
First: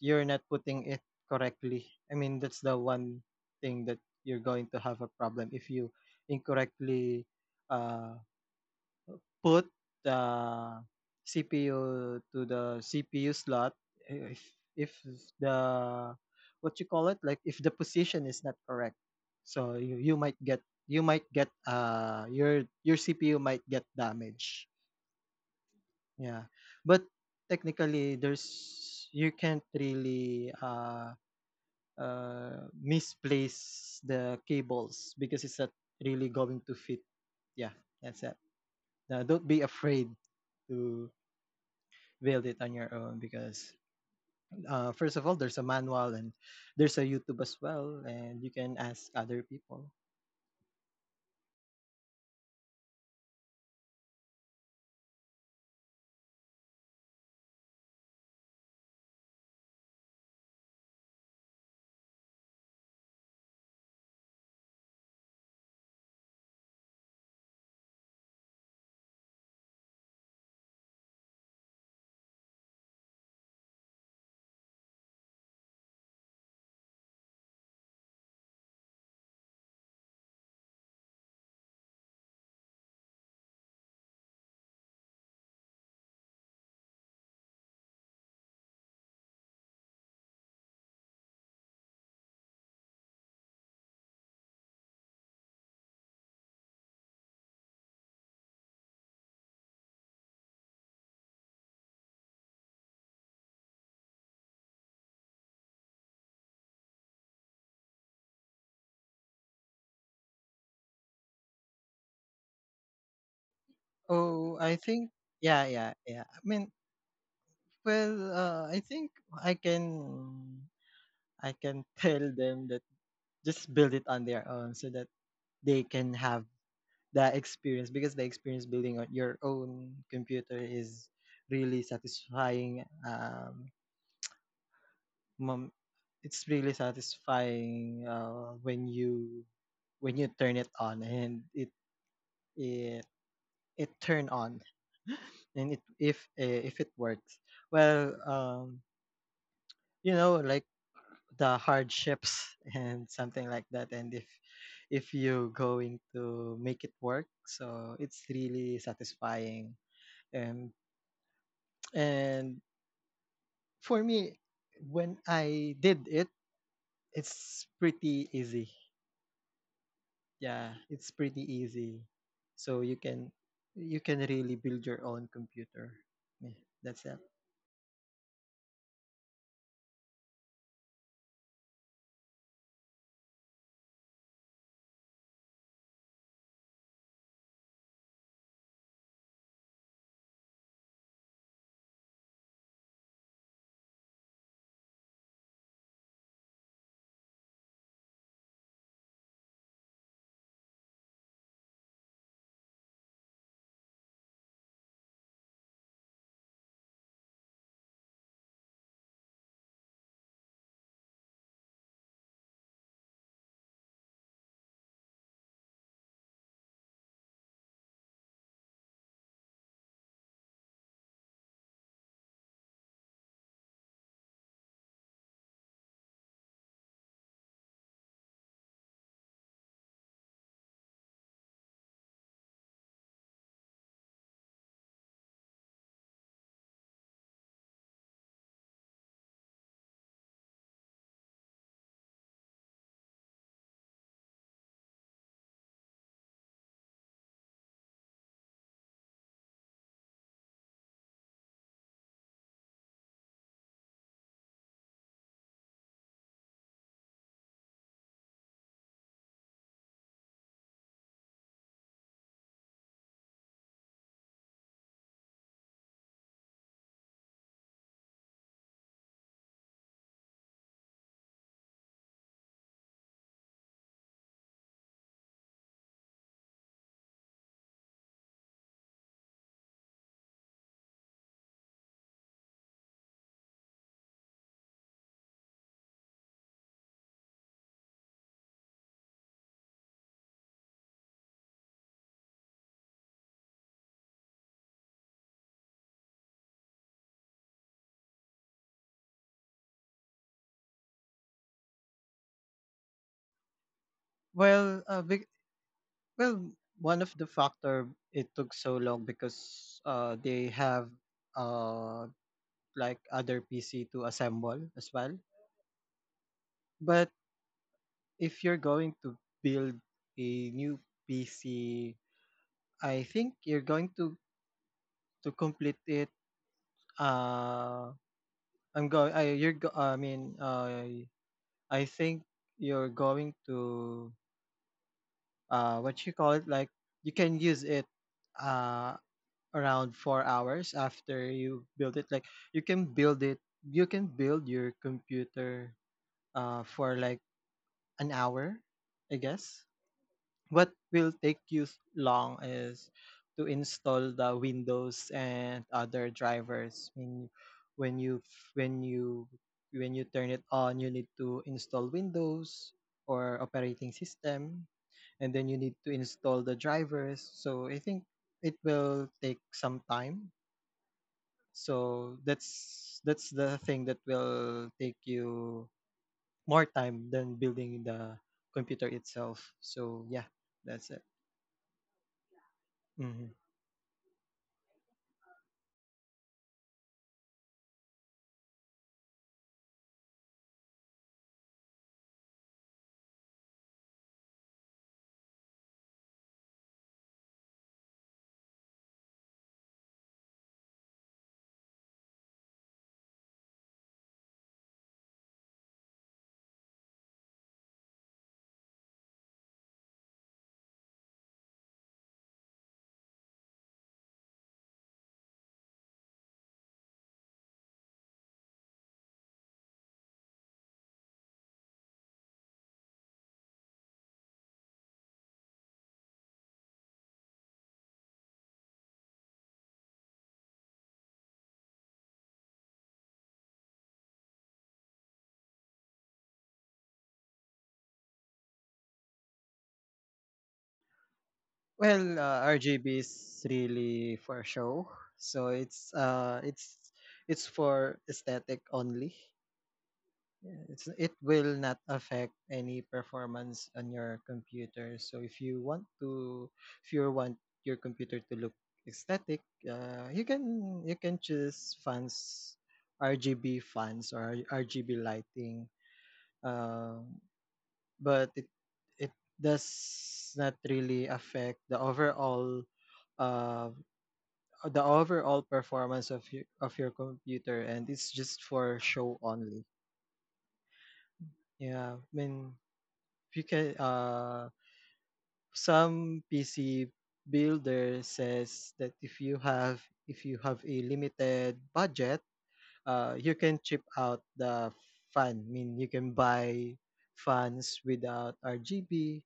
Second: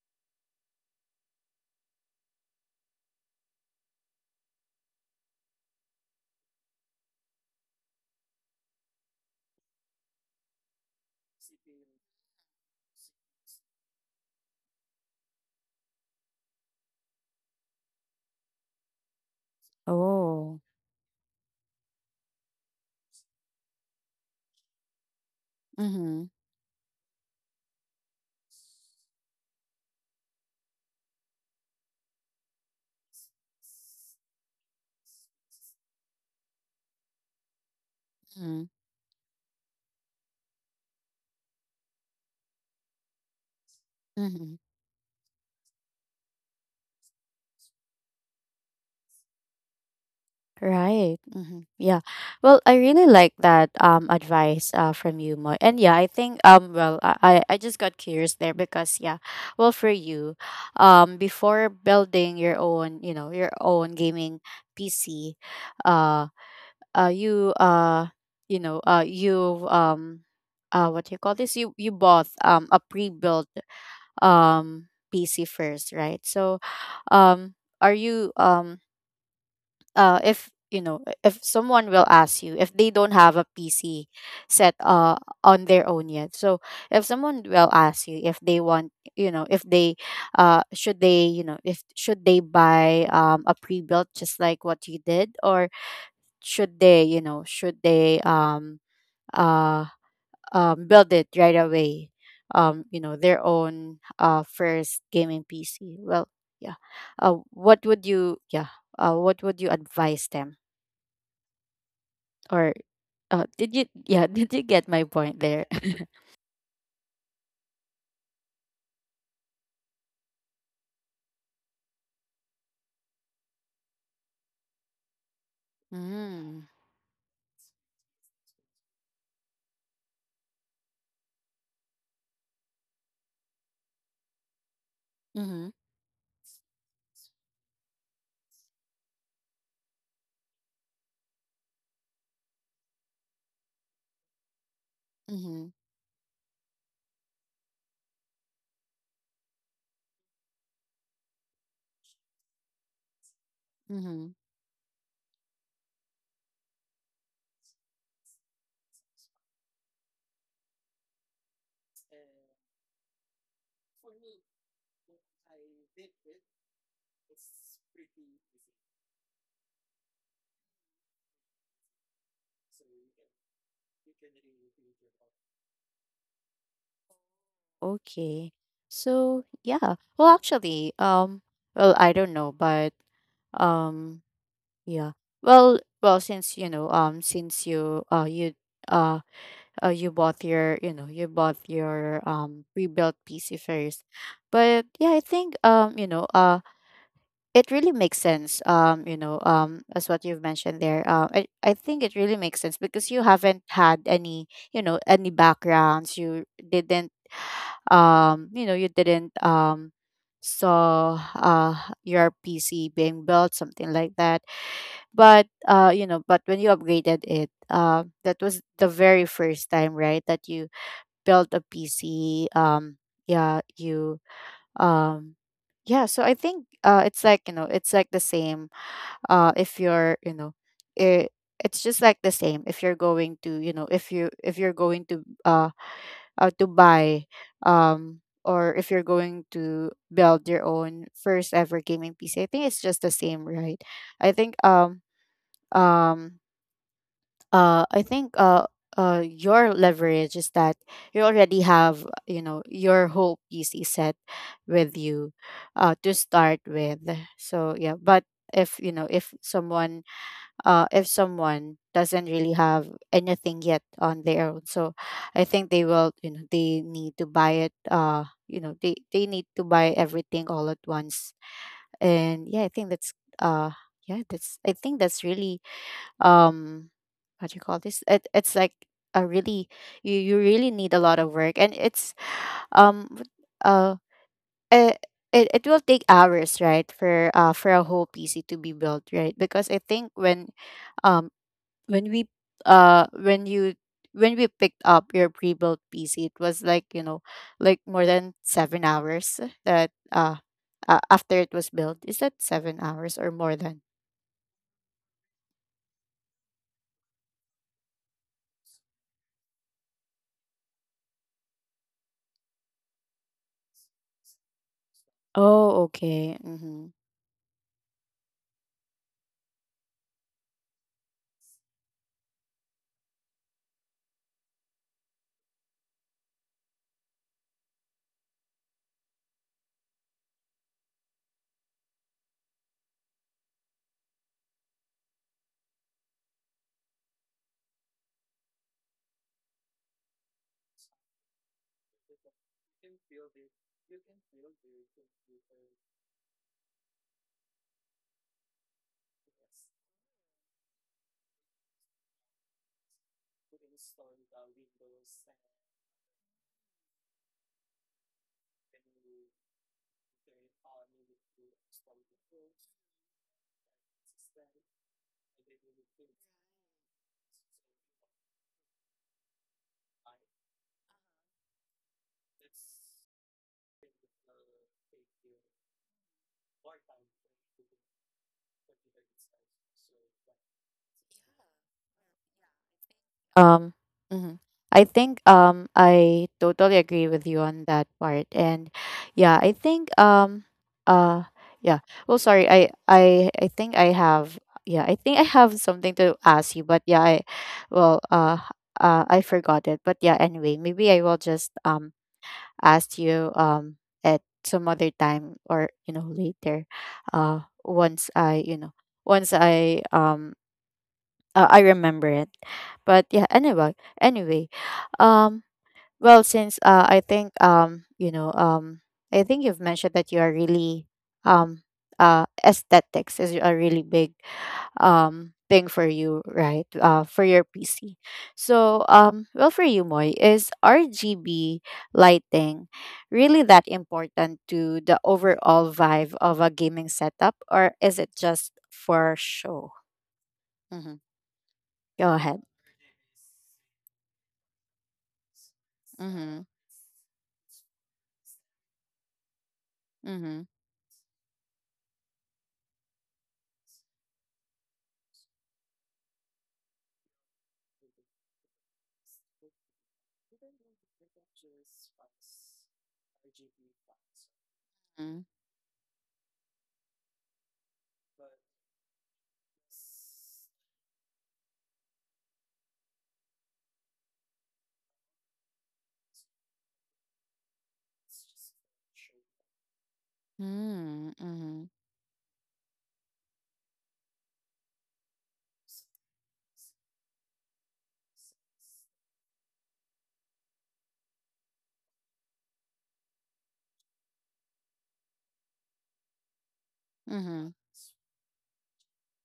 you're not putting it correctly. I mean, that's the one thing that you're going to have a problem if you incorrectly uh, put the CPU to the CPU slot, if if the what you call it like if the position is not correct. So you might get,
Oh.
your CPU might get damaged,
Mm-hmm.
yeah. But technically there's you can't really misplace the cables because it's not really going to fit. Yeah, that's it. Don't be afraid to build it on your own because,
Mm-hmm.
first of all, there's a manual and there's a YouTube as well, and you can ask other people.
Right. Yeah. Well, I really like that advice from you, Moy. And yeah, I think well I just got curious there because yeah, well for you, before building your own your own gaming PC, uh, you you know you what do you call this, you bought a pre-built PC first, right? Um. Are you if if someone will ask you if they don't have a pc set on their own yet, so if someone will ask you if they want if they should they if should they buy a pre-built just like what you did, or should they should they uh build it right away, their own first gaming pc? Yeah uh what would you yeah what would you advise them? Or Did you? Yeah, <laughs> did
Oh,
you
I
get my
think
point
yeah,
there?
yeah,
<laughs>
yeah, I mean, well, I think i can I can <laughs> tell them that just build it on their own so that they can have
Mm.
that experience because the experience building on your own computer is really satisfying.
Mm-hmm.
Mom, it's really satisfying when you turn it on and it it turn on <laughs>
Mm-hmm.
and it if eh, if it works well. Like the hardships <laughs> and something like that, and
Mm-hmm.
if you're going to make it work, so it's really satisfying. um and for me when I did it, it's pretty easy. Yeah, it's pretty easy. So you can really build your own computer. Yeah, that's it.
Okay. So yeah. Well, I don't know, but um yeah. Well, since since uh, you bought your, you bought your pre-built PC first. But yeah, I think it really makes sense as what you've mentioned there. I think it really makes sense because you haven't had any any backgrounds, you didn't you didn't saw your pc being built, something like that. But but when you upgraded it, that was the very first time, right, that you built a pc. Yeah you um yeah, so I think it's like it's like the same. If you're you know it, It's just like the same if you're going to, if you, if you're going to buy or if you're going to build your own first ever gaming PC, I think it's just the same, right? I think um um I think your leverage is that you already have your whole PC set with you to start with. So yeah, but if if someone, if someone doesn't really have anything yet on their own. So I think they will, you know, they need to buy it. You know, they need to buy everything all at once. And yeah, I think that's, uh, yeah, that's, I think that's really um, what do you call this? It's like a really, you really need a lot of work, and it's um, what- uh, it it will take hours, right, for a whole pc to be built, right? Because I think um when we when you when we picked up your pre-built PC, it was like, you know, like more than 7 hours that after it was built. Is that 7 hours or more than?
Well, well, one of the factor it took so long because, they have, uh, like other PC to assemble as well.
Oh, okay. Mm-hmm.
But if you're going to build a new PC, I think you're going to complete it. Uh, I'm going. I you're. Go- I mean, I think you're going to what you call it like you can use it uh around 4 hours after you build it. Like you can build it you can build your computer for like an hour, I guess. What will take you long is to install the Windows and other drivers. When when you when you when you turn it on, you need to install Windows or operating system, and then you need to install the drivers, so I think it will take some time. So that's the thing that will take you more time than building the computer itself. So yeah, that's it. Mhm.
Um, mhm. I think I totally agree with you on that part, and yeah, I think uh yeah. Well, sorry, I think I have, yeah, I think I have something to ask you, but yeah, well uh I forgot it, but yeah, anyway, maybe I will just ask you at some other time or you know later, once I you know once I remember it. But yeah, anyway, anyway, um, well, since I think I think you've mentioned that you are really um, aesthetics is a really big thing for you, right? For your PC. So well, for you, Moy, is RGB lighting really that important to the overall vibe of a gaming setup, or is it just for show? hmm Go
Well,
ahead.
RGB is really for show. So
Mm-hmm.
it's for aesthetic only.
Mhm,
Yeah, it will not affect any performance on your computer. So if you want your computer to look aesthetic, you can choose fans RGB fans or RGB
mm.
lighting. Um but it does not really affect uh the overall performance of your computer, and it's just for show only.
Mm, mhm,
Yeah, I mean, you can some PC builder says that if you have a limited budget, you can chip out the fan. I mean, you can buy
mhm.
fans without RGB,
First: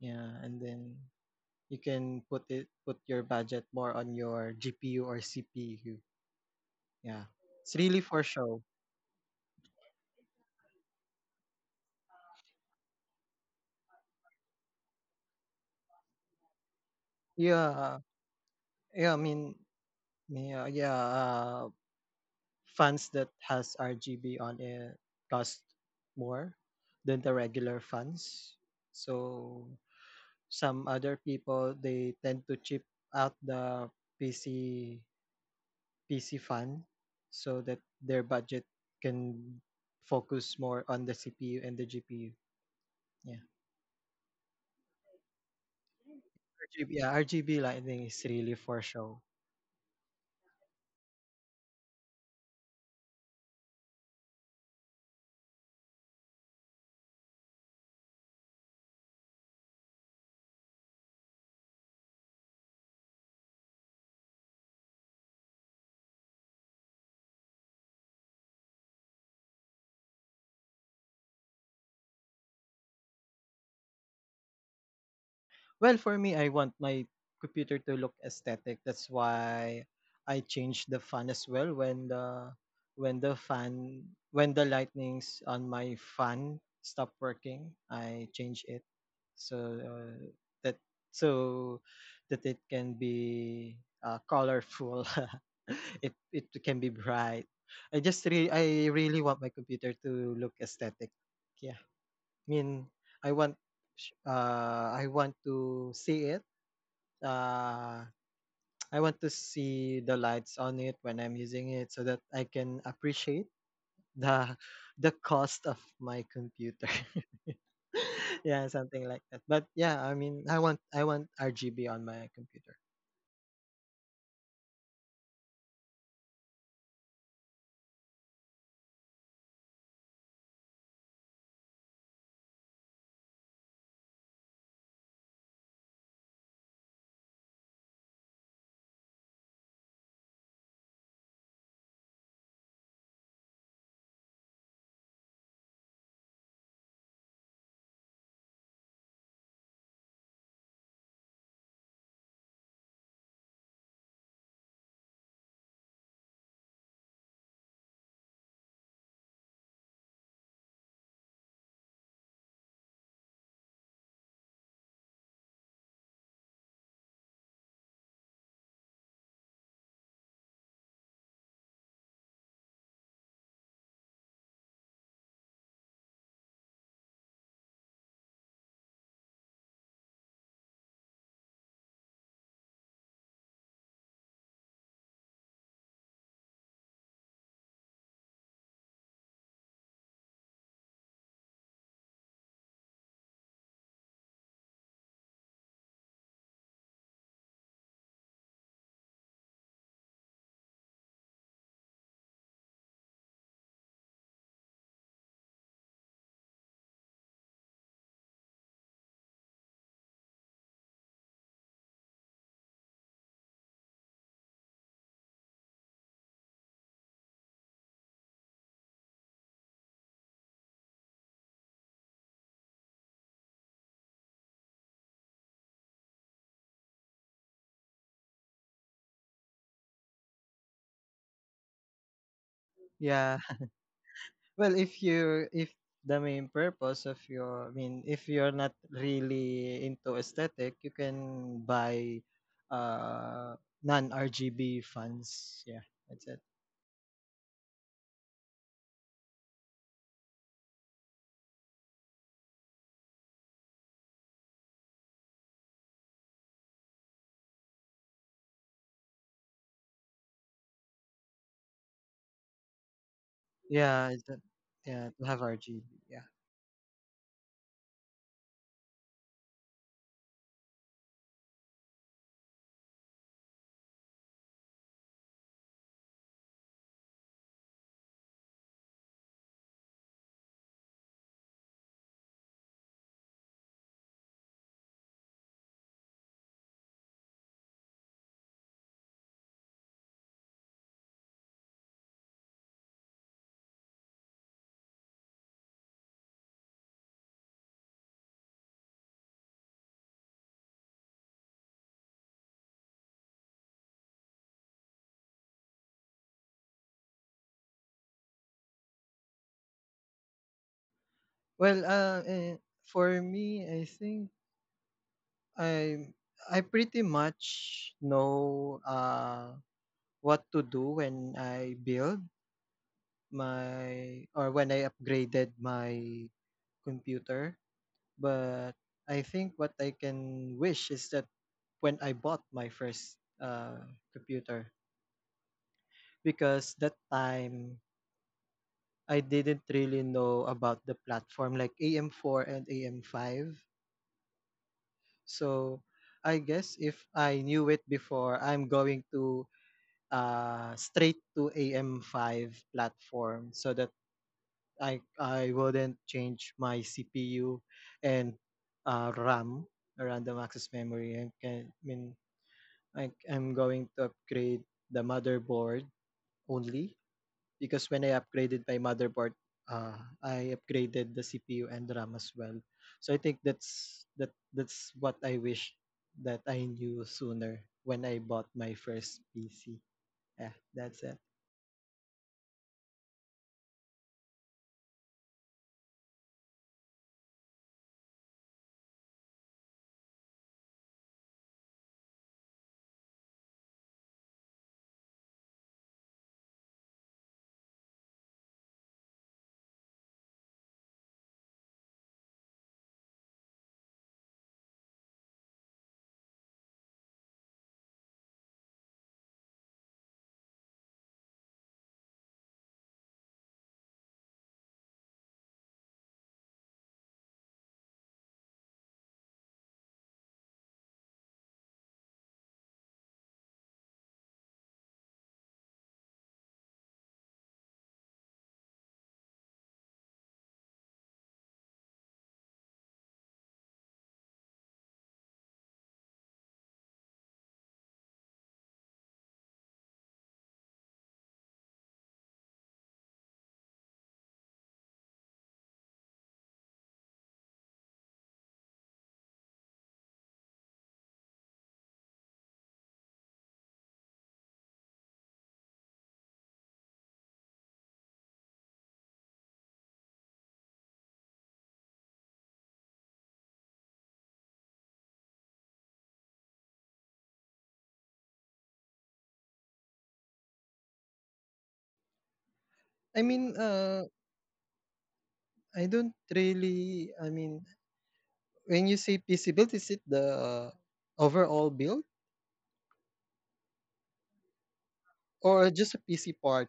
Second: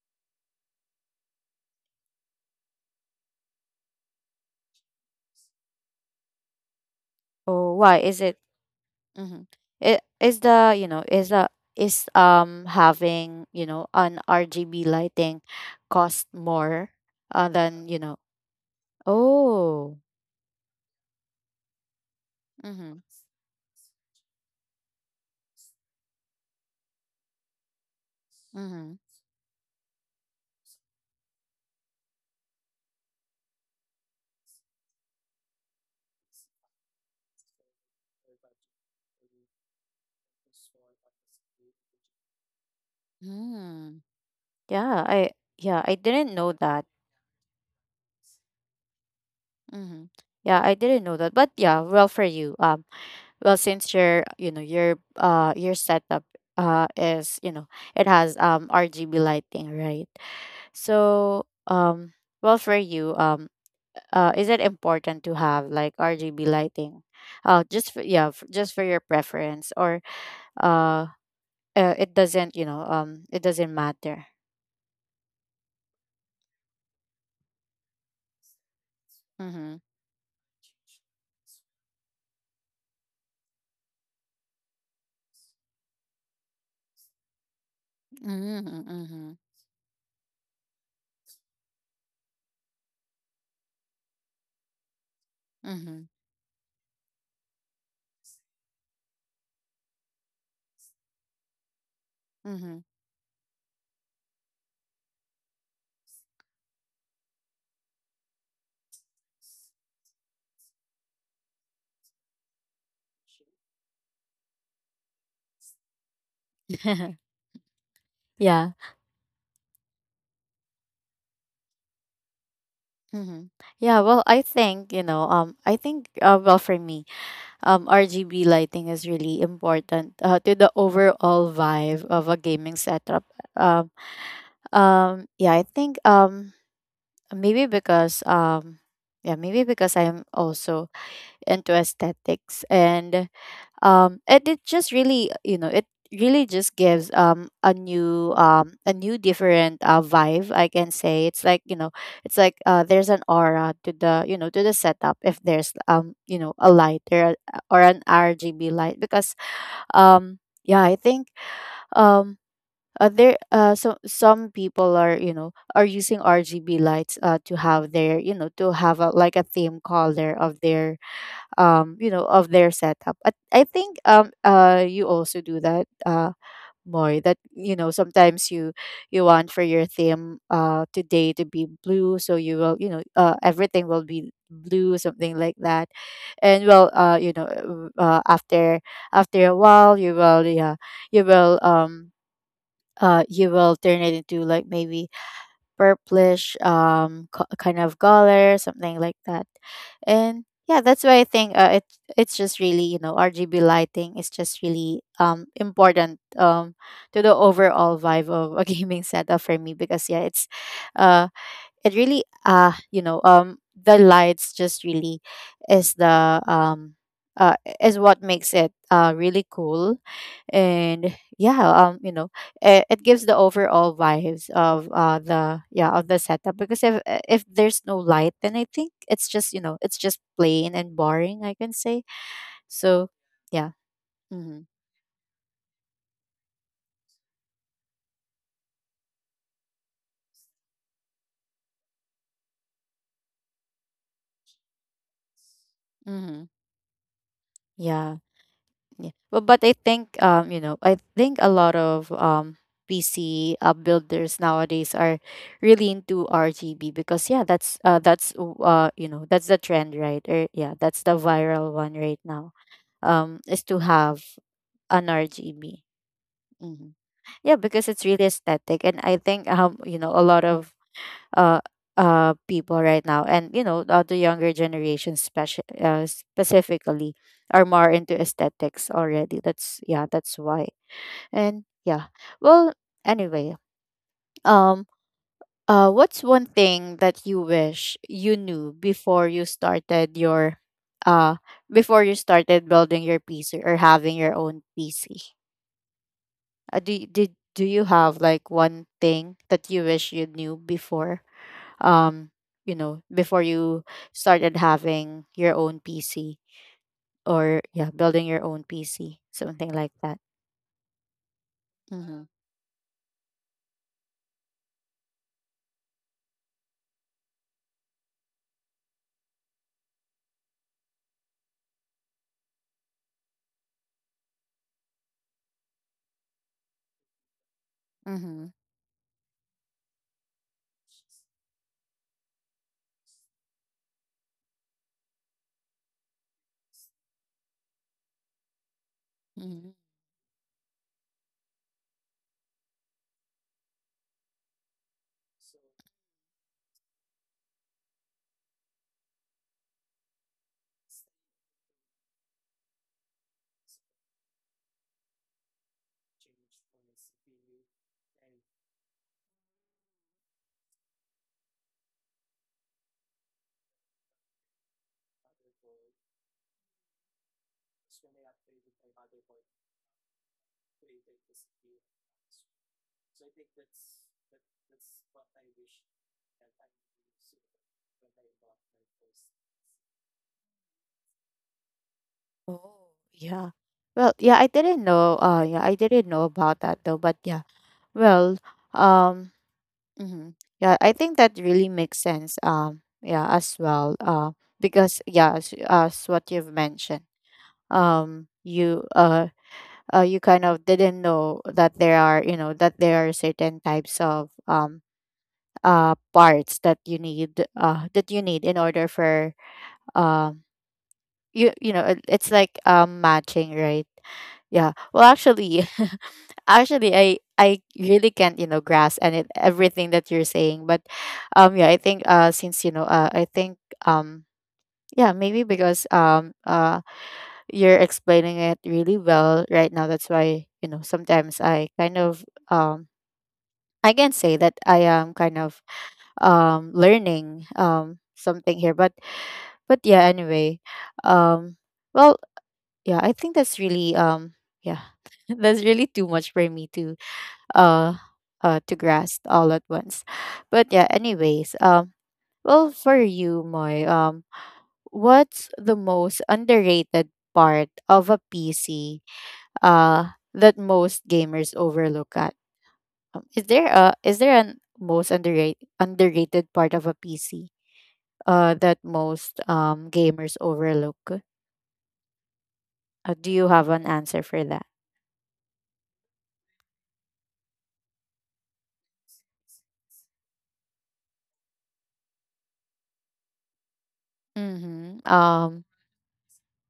yeah. And then you can put your budget more on your GPU or CPU. Yeah, it's
Oh,
really
why is
for
it?
show.
Mhm. Is the, you know, is the, is having, you know, an RGB lighting cost more than
Yeah,
you know?
yeah. I mean,
Oh,
yeah, yeah.
Mhm,
Fans that has RGB on it cost more than the regular fans.
mhm.
So some other people they tend to chip out the PC PC fan so that their budget can focus more on the CPU and the GPU. Yeah.
Mm, yeah, I yeah, I didn't know that.
Yeah, RGB lighting is really for show.
Mhm. Yeah, I didn't know that. But yeah, well for you. Well, since your, your setup is, you know, it has RGB lighting, right? So well for you is it important to have like RGB lighting? Uh, just for, yeah, just for your preference, or uh, it doesn't, you know, it doesn't matter.
Well, for me, I want my computer to look aesthetic. That's
Mhm.
why I changed the fan as well. When the when the fan when the lightnings on my fan stop working, I change it
Mhm. Mhm.
so uh, that so that it can be, colorful. <laughs>
Mhm.
It can be bright. I really want my computer to look aesthetic. Yeah.
Mhm.
Mean, I want I want to see it. Uh <tsk> I want to see the lights on it when I'm using it so that I can appreciate the <laughs> the cost of my computer.
<laughs>
<laughs> Yeah,
yeah.
something like that. But yeah, I mean, I want RGB on my computer.
Mhm. Yeah, well, I think, you know, I think well for me RGB lighting is really important to the overall vibe of a gaming setup. Um, yeah, I think maybe because yeah, maybe because I'm also into aesthetics, and it just really, you know, it really just gives a new different vibe, I can say. It's like, you know, it's like there's an aura to the, you know, to the setup if there's you know a light, or an rgb light, because um yeah I think um there so some people are, you know, are using rgb lights to have their, you know, to have a, like a theme color of their you know of their setup. I think you also do that more, that you know sometimes you, you want for your theme today to be blue, so you will, you know, everything will be blue, something like that. And well you know after, after a while you will, yeah, you will um you will turn it into like maybe purplish kind of color, something like that. And yeah, that's why I think it's just really, you know, RGB lighting is just really important to the overall vibe of a <laughs> gaming setup for me because yeah, uh it really you know the lights just really is the um uh is what makes it really cool. And yeah, you know it gives the overall vibes of the, yeah, of the setup because if there's no light, then I think it's just, you know, it's just plain and boring, I can say. So
Yeah.
yeah, mm-hmm.
Well, if the main purpose of your if you're not really into aesthetic, you can buy non-RGB fans. Yeah, that's it.
Mm-hmm. yeah Yeah. But I think, you know, I think a lot of PC builders nowadays are really into RGB because yeah that's you know that's the trend, right, or yeah that's the viral one right now is to
Yeah,
have
it's a-
an
yeah, to have
RGB.
RGB. Yeah.
Mhm. Yeah, because it's really aesthetic, and I think you know a lot of uh people right now, and you know the younger generation specifically are more into aesthetics already, that's, yeah, that's why. And yeah, well, anyway, um what's one thing that you wish you knew before you started your uh before you started building your PC or having your own PC? Do, y- did do you have like one thing that you wish you knew before um you know before you started having your own pc, or yeah building your own pc, something like that?
Well,
Mm-hmm.
for me, I think I I pretty much know what to do when I build my, or when I upgraded my computer.
Mm-hmm.
But I think what I can wish is that when I bought my first uh, computer, because that time I didn't
Mm-hmm.
really know about the platform like AM4 and AM5. So I guess if I knew it before, I'm going to straight to AM5 platform so that I wouldn't change my CPU and RAM, random access memory, and can, I mean, like I'm going to upgrade the motherboard only, because when I upgraded my motherboard, I upgraded the CPU and RAM as well. So I think that that's what I wish that I knew sooner when I bought my first PC. Yeah, that's it.
oh yeah well yeah I didn't know yeah I didn't know about that though. But yeah, well um mm-hmm. yeah I think that really makes sense, yeah, as well because yeah, as what you've mentioned, you you kind of didn't know that there are, you know, that there are certain types of parts that you need, that you need in order for um you know it's like matching, right? Yeah well actually <laughs> actually I really can't, you know, grasp and it, everything that you're saying, but yeah I think since you know I think um yeah maybe because you're explaining it really well right now. That's why, you know, sometimes I kind of um I can say that I am kind of learning something here. But yeah, anyway. Um well, yeah, I think that's really yeah. <laughs> That's really too much for me uh to grasp all at once. But yeah, anyways, um well for you, Moy, what's the most underrated part of a PC that most gamers overlook at. Is there a is there an most underrated part of a PC that most gamers overlook?
I
Do you
mean,
have an answer for that?
I don't really. I mean, when you say PC build, is it the overall build
Mm-hmm.
or just a PC part?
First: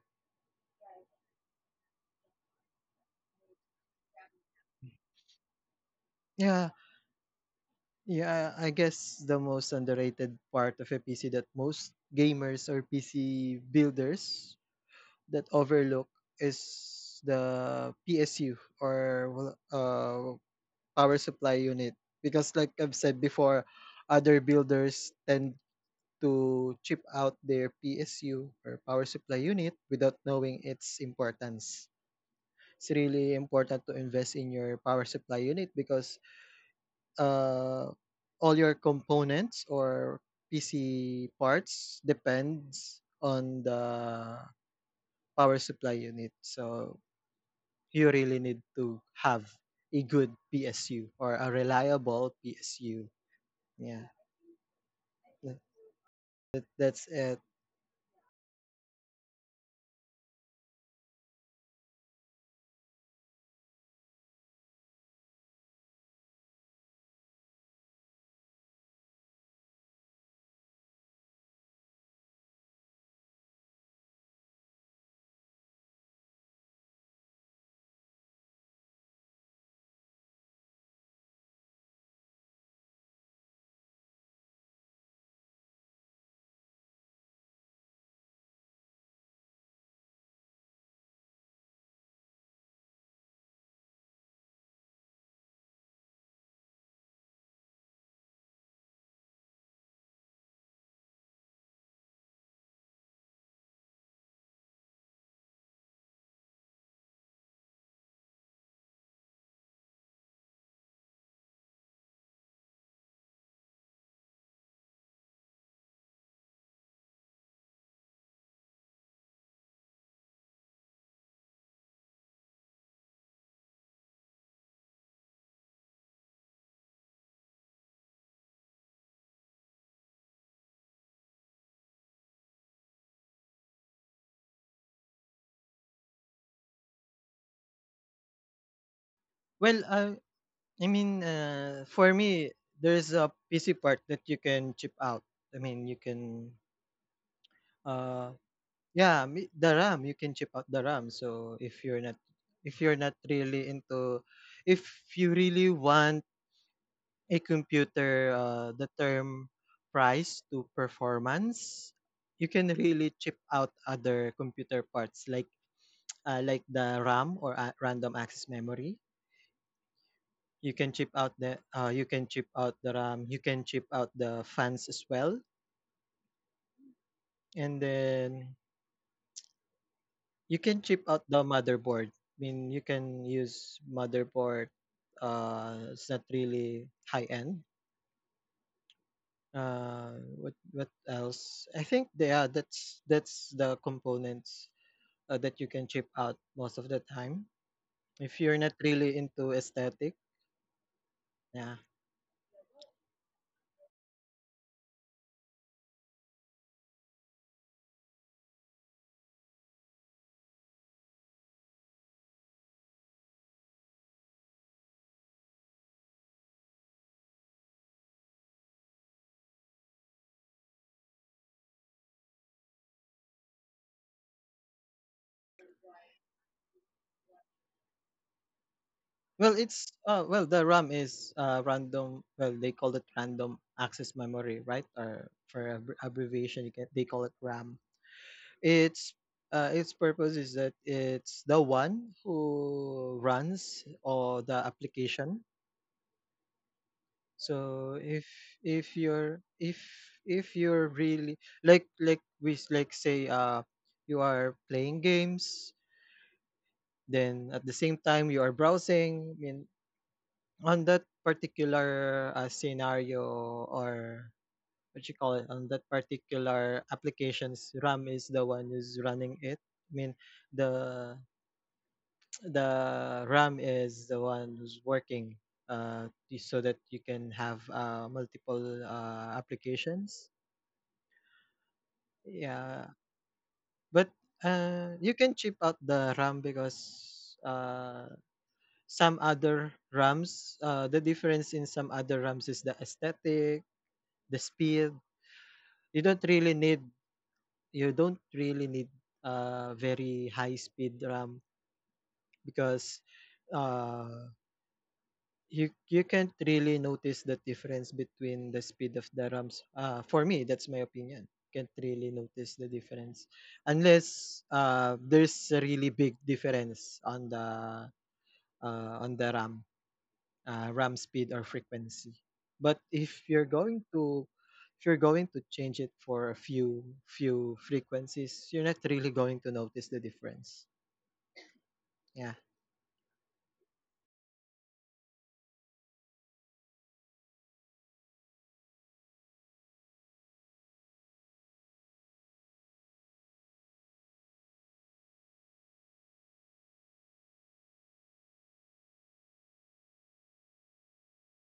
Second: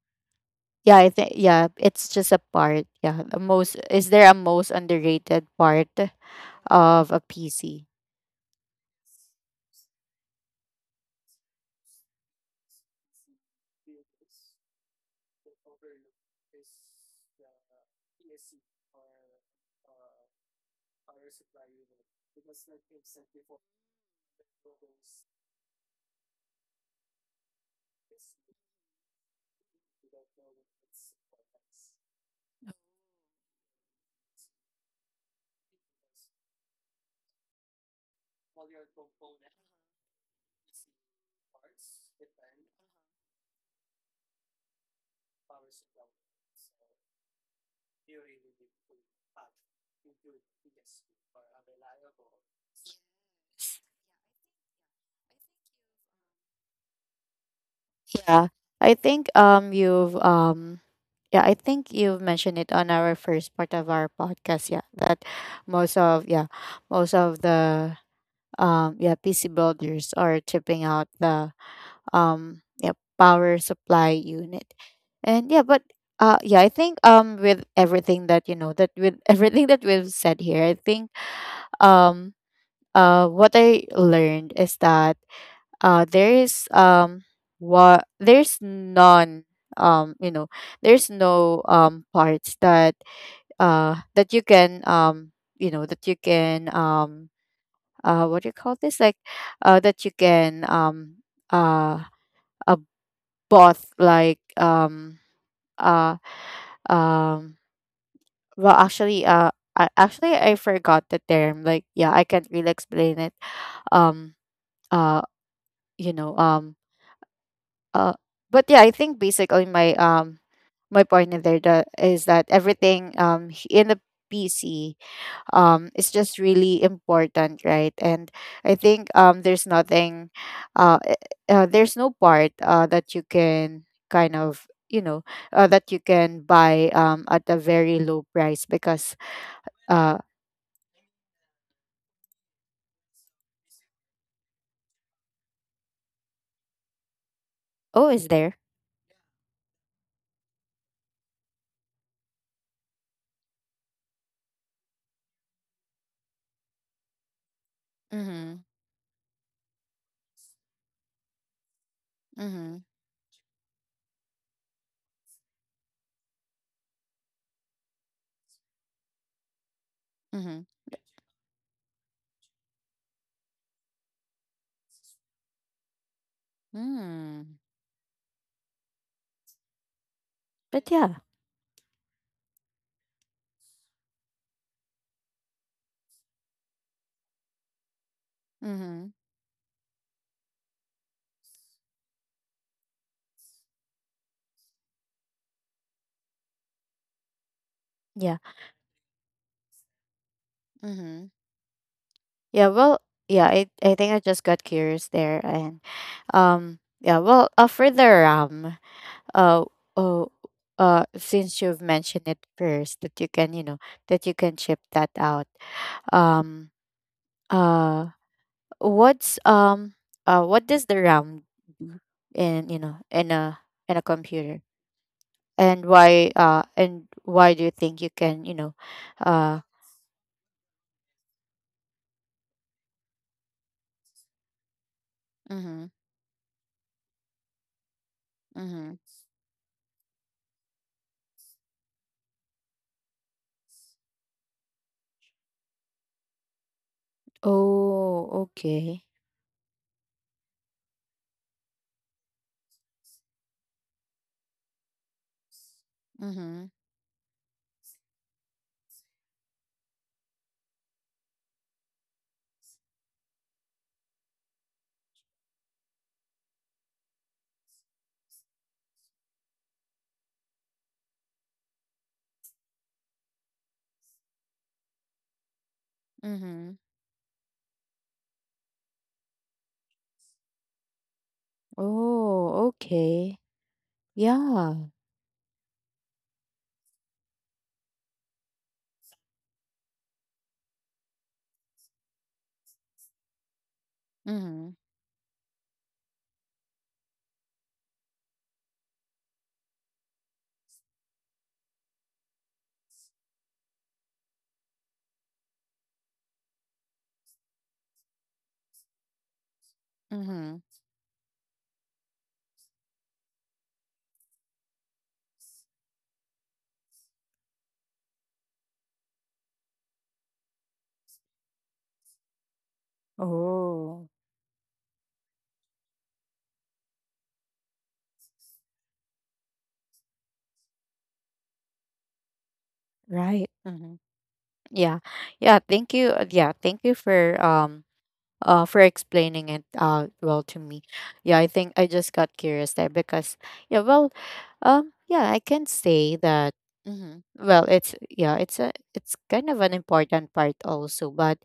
Yeah, I think. Yeah, it's just a part. Yeah. The most. Is there a most underrated part
Yeah.
of a PC?
Yeah, I guess the most underrated part of a PC that most gamers or PC builders that overlook is the PSU, or well, power supply unit, because like I've said before, other builders tend to chip out their PSU or power supply unit without knowing its importance. It's really important to invest in your power supply unit, because uh, all your components or PC parts depends on the power supply unit. So you really need to have a good PSU or a reliable PSU. Yeah, that, that's it.
Yeah, I think. You've. Yeah, I think you've mentioned it on our first part of our podcast, yeah, that most of, yeah, most of the, yeah, PC builders are chipping out the, yeah, power supply unit. And yeah, but yeah, I think, with everything that you know, that with <laughs> everything that we've said here, I think um what I learned is that there is, what, there's none, you know, there's no parts that that you can, you know, that you can, uh, what do you call this, like, that you can, uh a bot like uh um well actually, actually I forgot the term, like, yeah, I can't really explain it, um uh you know, uh but yeah, I think basically my my point in there is that everything in the PC is just really important, right? And I think, there's nothing, uh, eh, there's no part that you can kind of, you know, that you can buy, at a very low price because,
Well,
uh,
I mean, for me, there's a PC part that you can chip out. I mean, you can
oh, is
uh,
there?
yeah, me the RAM, you can chip out the RAM. So if you're not really into, if you really want a computer,
Mm-hmm.
the term price to performance, you can
Mm-hmm.
really chip out other computer parts like the RAM, or random access memory.
Mm-hmm.
You can chip out the you can chip out the RAM, you can chip out the fans as well.
Mm.
And then you can
But
chip
yeah.
out the motherboard. I mean, you can use motherboard. It's not really high end.
Mm-hmm.
What what else? I think they are. That's the components that you can chip out most of the time. If
Yeah.
you're not really into aesthetic,
Mm-hmm.
yeah.
Yeah. Well, yeah, I think I just got curious there. And, yeah, well, for the RAM, uh, oh, since you've mentioned it first that you can, you know, that you can ship that out. Um, uh, what's um, what does the RAM do in, you know, in a, in a computer, and why, and why do you think you can, you know,
Well,
uh,
it's well the RAM is random. Well, they call it random access memory, right? Or for
mm-hmm,
abbreviation, you can, they call it RAM.
mm-hmm.
Its its purpose is that it's the one who runs all the application. So
Oh,
if
okay.
you're if if you're really, like like say, you are playing games,
Mm-hmm,
then at the same time you are browsing. I mean, on that particular scenario, or what you call it, on that particular applications, RAM is the one who's running it. I mean, the the RAM is the one who's working, so that
mm-hmm.
you can have multiple applications.
Oh,
Yeah,
okay.
but
Yeah.
you can chip out the RAM because some other RAMs, the difference in some other RAMs is the aesthetic, the
Mm-hmm,
speed. You don't really need you don't really need a very high speed RAM because uh, you you can't really notice the difference between the speed of the RAMs. For me,
mm-hmm.
that's my opinion. Can't really notice the difference unless there's a really big difference on the RAM RAM speed or frequency. But
Oh,
if you're going to change it for a few frequencies, you're not really going to notice the difference. Yeah.
right. Mm-hmm. Yeah. Yeah, thank you. Yeah, thank you for explaining it well to me. Yeah, I think I just got curious there because, yeah, well, yeah, I can say that, mhm, well, it's, yeah, it's a, it's kind of an important part also, but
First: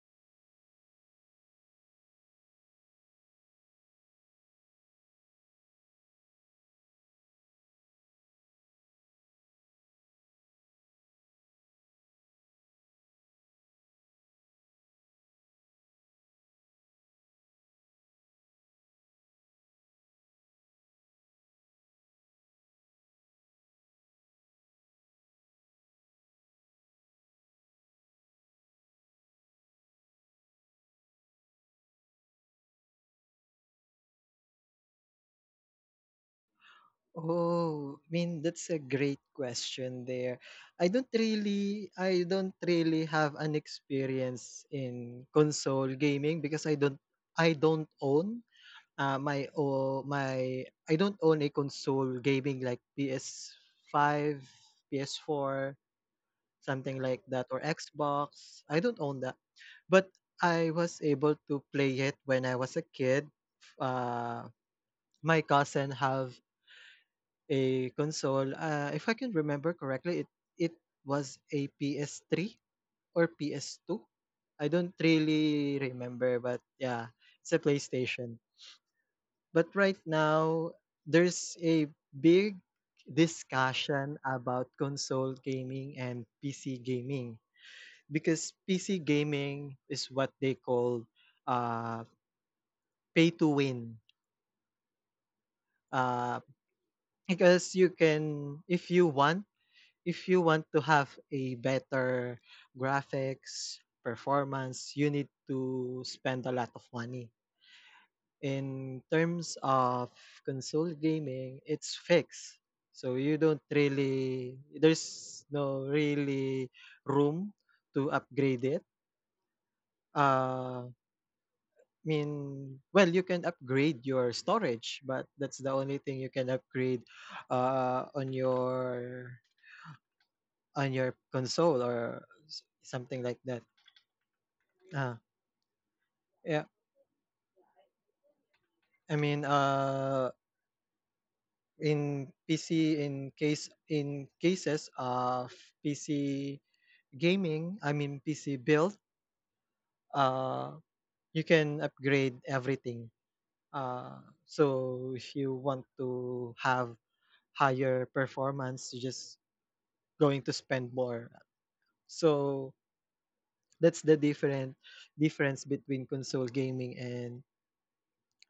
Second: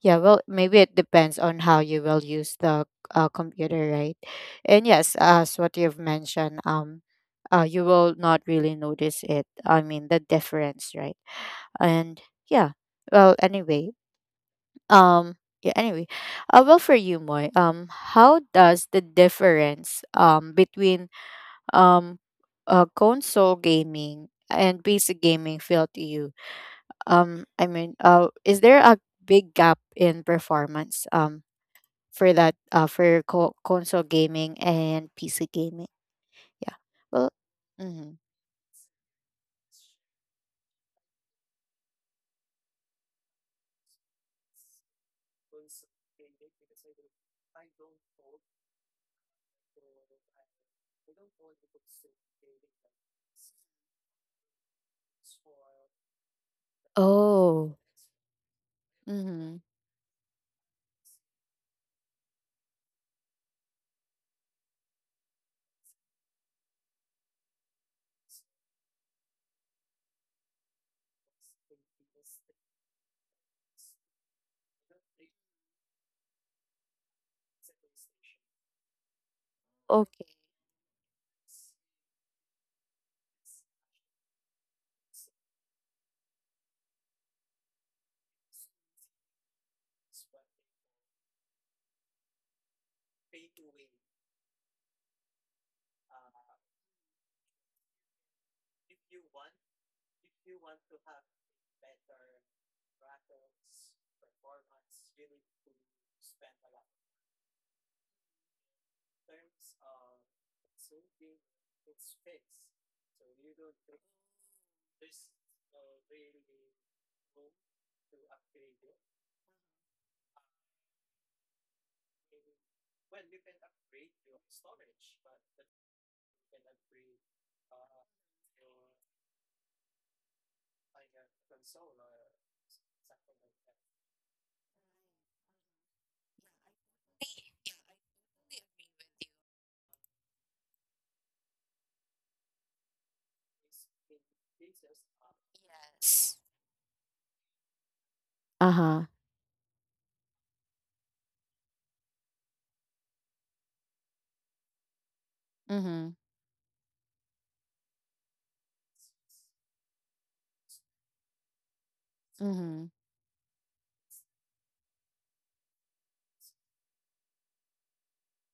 yeah, well, maybe it depends on how you will use the computer, right? And yes, as what you've mentioned, you will not really notice it. I mean, the difference, right? And yeah, well, anyway, um yeah anyway well, for you, Moy, how does the difference between um console gaming and PC gaming feel to you, I mean, is there a big gap in performance for that, console gaming and PC gaming? Yeah, well,
Oh, I
mm-hmm.
mean, that's a great question there. I don't really have an experience in console gaming because I don't own my oh, my I don't own a console gaming like PS5, PS4, something like that, or
Oh,
Xbox. I don't own that.
mm-hmm.
But I was able to play it when I was a kid. Uh, my cousin have a console. If I can remember correctly, it was a PS3 or PS2. I don't really remember, but yeah, it's a PlayStation. But right
Okay.
now, there's a big discussion about console gaming and PC gaming, because PC gaming is what they call uh, pay to win. Uh, because you can, if you want to have a better graphics performance, you need to spend a lot of money. In terms of console gaming, it's fixed. So you don't really, there's no really room to upgrade it. Uh, I mean, well, you can upgrade your storage, but that's the only thing you can upgrade uh on your on your console, or something like that. Ah, yeah. I mean, in PC, in cases of
Yes.
PC gaming, I mean PC
Uh
build,
huh.
uh, you can upgrade everything. Uh, so if you want
Mm-hmm.
to have higher performance, you're just going to spend more. So
Mm-hmm.
that's the different difference between console gaming and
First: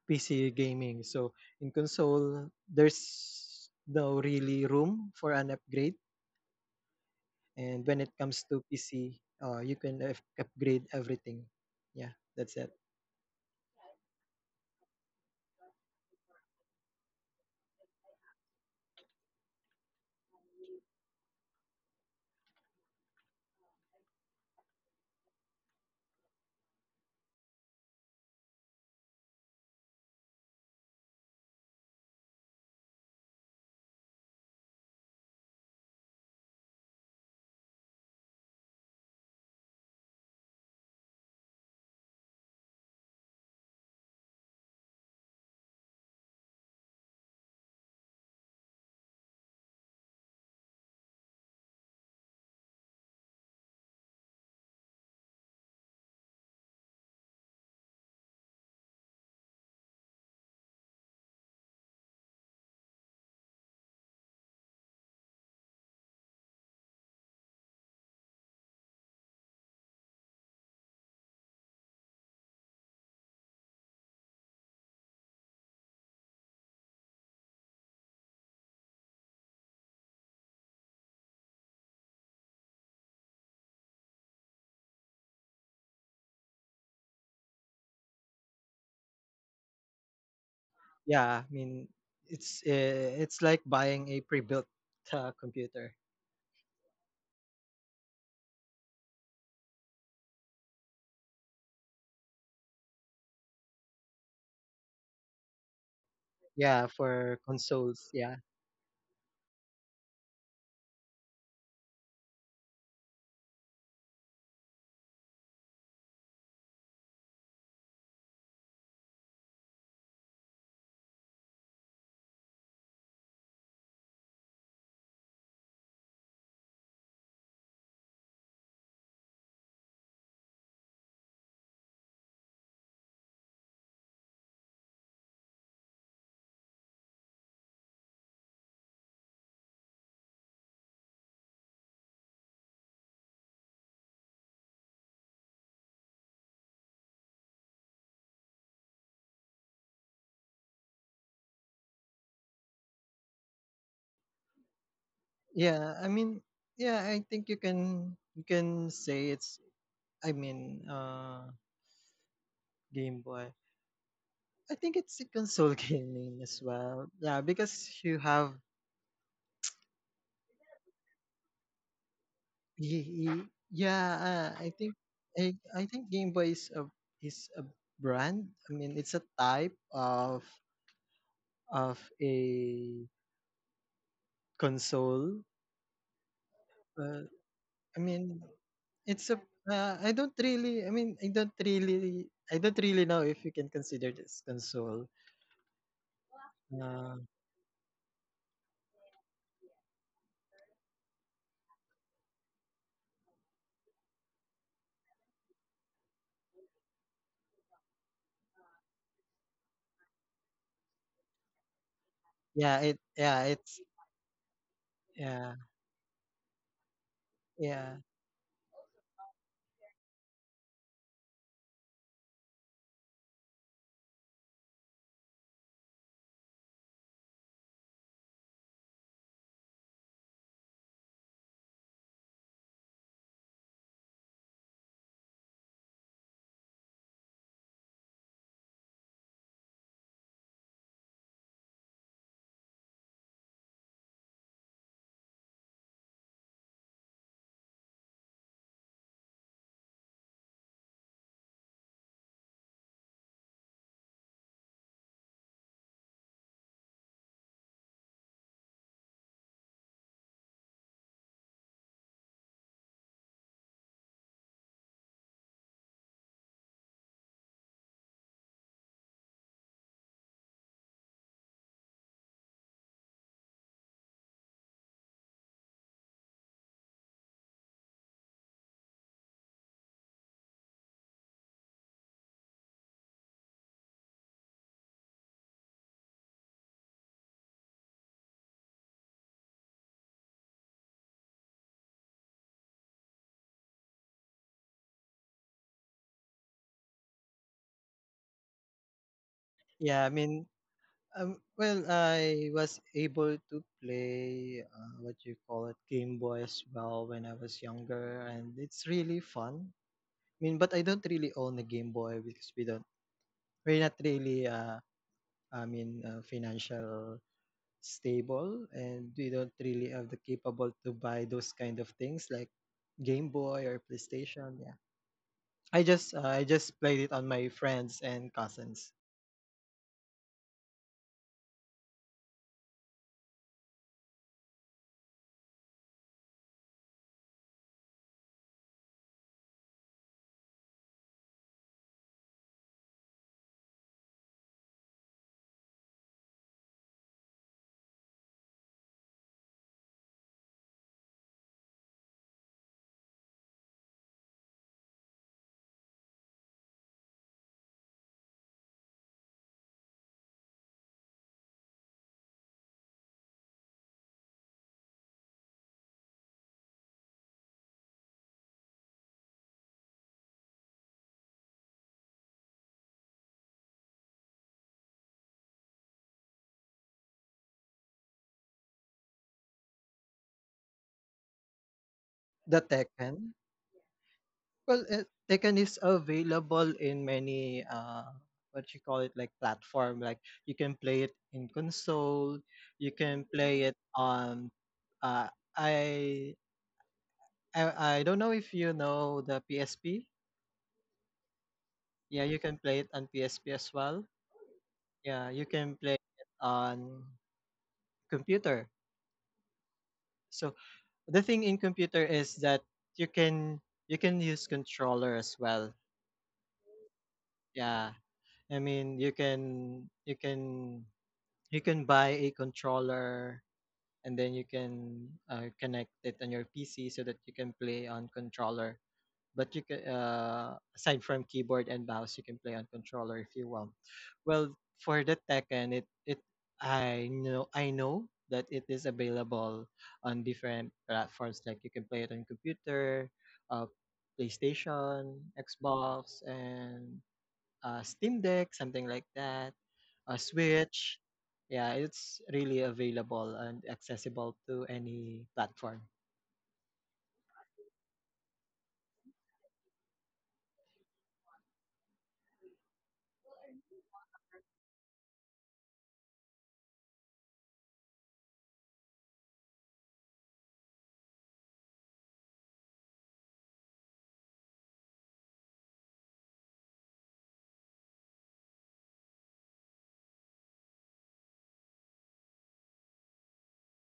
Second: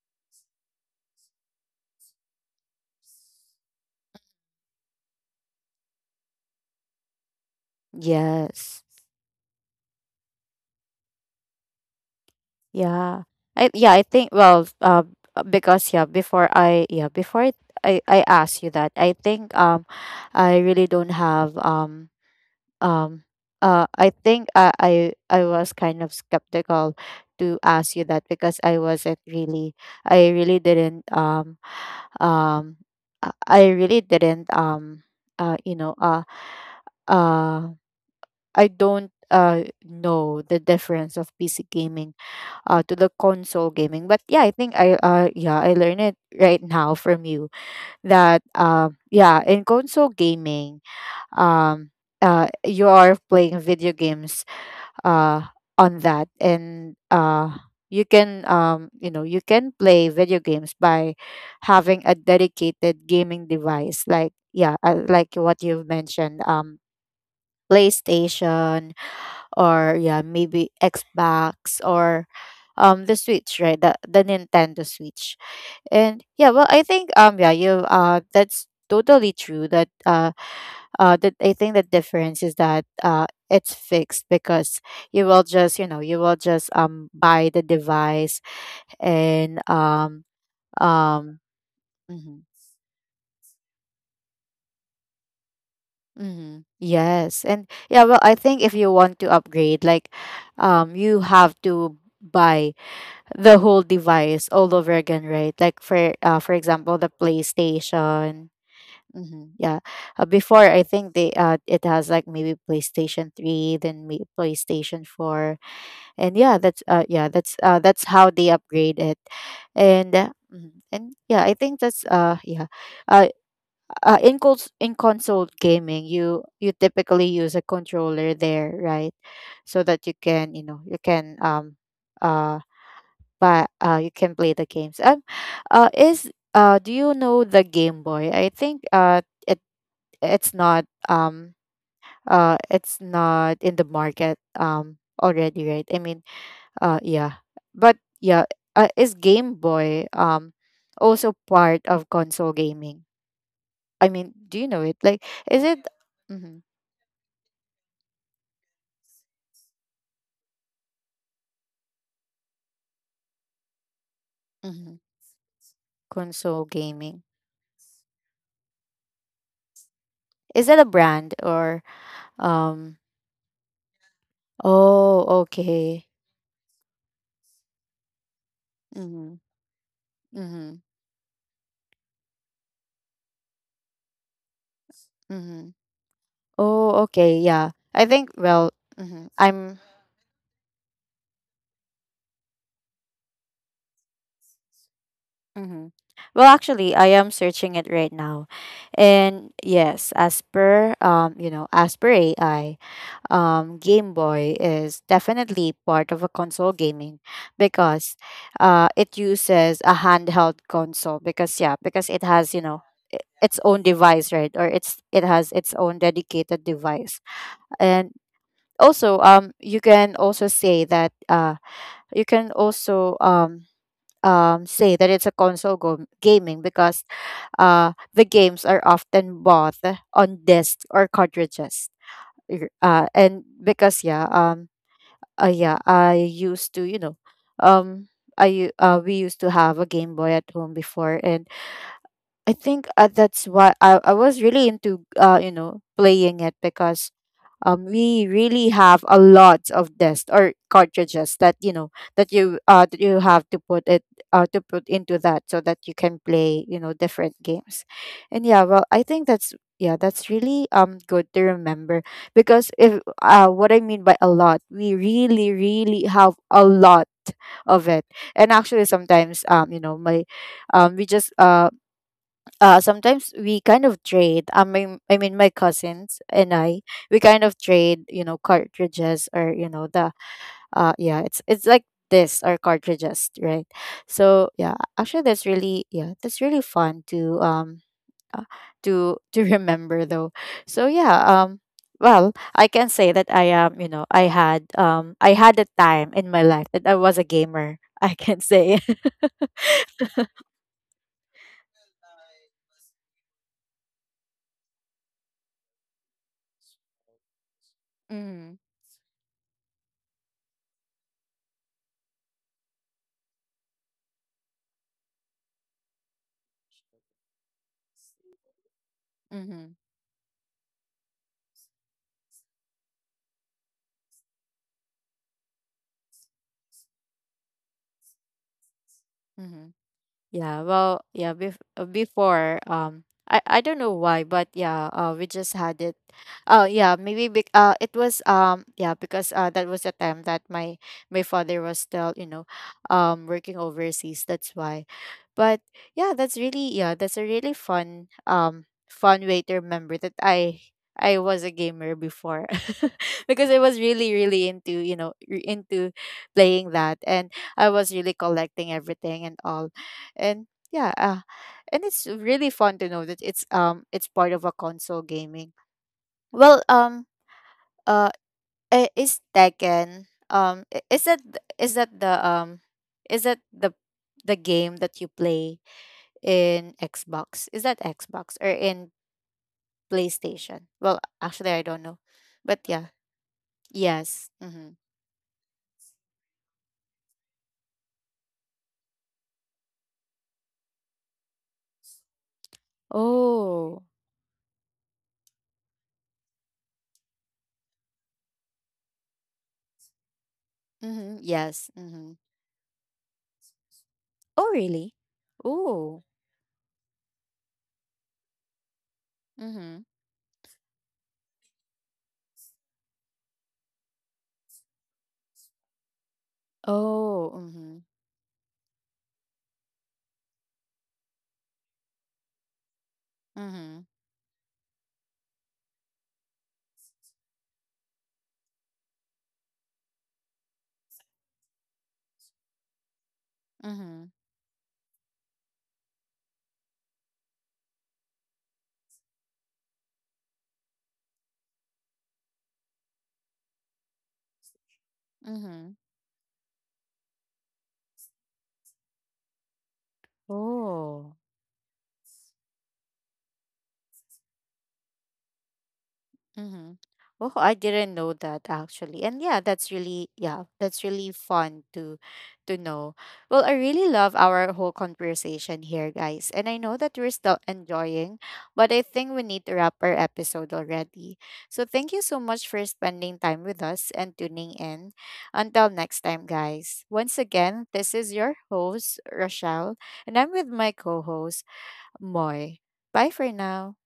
PC gaming. So in console, there's no really room for an upgrade. And when it comes to
Yes.
PC, you can upgrade everything. Yeah, that's it.
Yeah. I think, well, because, yeah, before I asked you that, I think, I really don't have, um I think I was kind of skeptical to ask you that because I wasn't really, I really didn't, um I really didn't, uh you know uh uh I don't know the difference of PC gaming to the console gaming. But yeah, I think I yeah, I learned it right now from you that, yeah, in console gaming, um you are playing video games uh on that, and you can, you know, you can play video games by having a dedicated gaming device like, yeah, like what you've mentioned, PlayStation, or yeah, maybe Xbox, or the Switch, right? The Nintendo Switch. And yeah, well, I think, yeah, you that's totally true that, that I think the difference is that it's fixed, because you will just, you know, you will just, buy the device and um
Yeah, I mean,
mhm,
it's like buying a pre-built computer.
mhm, yes. And yeah, well, I think if you want to upgrade, like, you have to buy the whole device all over again, right? Like for, for
Yeah,
example, the
for consoles. Yeah,
PlayStation. Hmm, yeah, before I think they, it has like maybe PlayStation Three, then maybe PlayStation Four, and yeah, that's, yeah, that's, that's how they upgrade it. And, mhm, and yeah, I think that's, yeah, uh, in console gaming, you typically use a controller there, right? So that you can, you know, you can, uh but, you can play the games. Is, do you know the Game Boy? I think, it, it's not, it's not in the market, already, right? I mean, uh, yeah, but yeah, is Game Boy, also part of console gaming? I mean, do you know it? Like, is it,
yeah. I mean,
mm-hmm,
yeah. I think you can, you can say it's, I mean, Game Boy. I think
mm-hmm,
it's a console <laughs> gaming as
console
well.
gaming?
Yeah, because you have,
Is that a brand or, um?
Ye- ye- yeah, I think,
Oh,
I
okay.
think Game Boy is a, is a brand. I mean, it's a
Mm-hmm,
type
mm-hmm,
of a console.
mm-hmm. Oh,
Uh,
okay, yeah.
I
I think,
mean,
well,
it's
mhm,
a,
I'm,
I don't really, I mean, I don't really, I don't really know if you can consider this console.
mhm. Well, actually, I
Uh,
am searching it right now. And yes, as per, you know, as per AI, Game Boy is definitely part of a console gaming, because it uses a handheld console because, yeah, because it has, you know,
Yeah,
its
it's,
own device, right? Or it's, it has
Yeah,
its own dedicated device.
yeah,
And also, you can also say that, you can also say that it's a console gaming because the games are often bought on discs or cartridges. And because, yeah, yeah, I used to, you know, um we used to have a Game Boy at home before, and I think, that's why I was really into, you know, playing it because, we really have a lot of discs or cartridges that, you know, that you have to put it, to put into that so that you can play, you know, different games. And yeah, well, I think that's, yeah, that's really, good to remember because if, what I mean by a lot, we really, really have a lot of it. And actually sometimes, you know, my we just sometimes we kind of trade, I mean, my cousins and I, we kind of trade, you know, cartridges, or you know, the, yeah, it's like this or cartridges, right? So yeah, actually that's really, yeah, that's really fun to, uh, to <laughs> to remember though. So yeah, well, I can say that I am, you know, I had a time in my life that I was a gamer. <laughs> I can say.
yeah. I mean, well, I was able to play what you call it Game Boy as well when I was
<laughs>
younger, and
Mm-hmm,
it's really fun. I mean, but I don't really own a Game Boy because we're not really I mean financial stable, and we don't
mm-hmm,
really have the capable to buy those kind of things like Game Boy or PlayStation. Yeah, I just played it on my friends and cousins.
mm-hmm. Yeah, well, yeah, before, I don't know why, but yeah, we just had it. Oh, yeah, maybe it was, yeah, because, that was the time that my father was still, you know, working overseas, that's why. But yeah, that's really, yeah, that's a really fun, fun way to remember that I was a gamer before. <laughs> Because I was really, really into, you know, into playing that, and I was really collecting everything and all. And yeah, and it's really fun to know that it's, it's part of a console gaming. Well, uh I- is Tekken, is that is that the, is that the game that you play in Xbox? Is that Xbox or in PlayStation? Well actually I don't know,
The
but yeah,
Tekken.
yes, mm-hmm.
Well, Tekken is available in many what you call it like platform. Like you can play it in console, you can play it
Oh,
on uh I I don't know if you know the PSP.
mm-hmm. Yes, mm-hmm.
Yeah, you can play it on PSP as well.
Oh, really.
Yeah, you can play
Oh,
it on computer.
mm-hmm.
So the thing in computer is that you can you can use controller as well.
Oh, mm-hmm.
Yeah. I mean, you can buy a controller,
Mm-hmm.
and then you can connect it on your PC so that you can play on controller. But you can, aside from keyboard and mouse, you can play on controller if you want.
Mm-hmm.
Well, for the Tekken, it I know, I know that it is available on different platforms. Like you can play it on computer, uh, PlayStation,
Mhm.
Xbox, and Steam Deck, something like that, a Switch.
Oh.
Yeah, it's really available and accessible to any platform.
Mhm. Oh, I didn't know that actually. And yeah, that's really, yeah, that's really fun to know. Well, I really love our whole conversation here, guys. And I know that we're still enjoying, but I think we need to wrap our episode already. So thank you so much for spending time with us and tuning in. Until next time, guys. Once again, this is your host, Rochelle, and I'm with my co-host, Moy. Bye for now.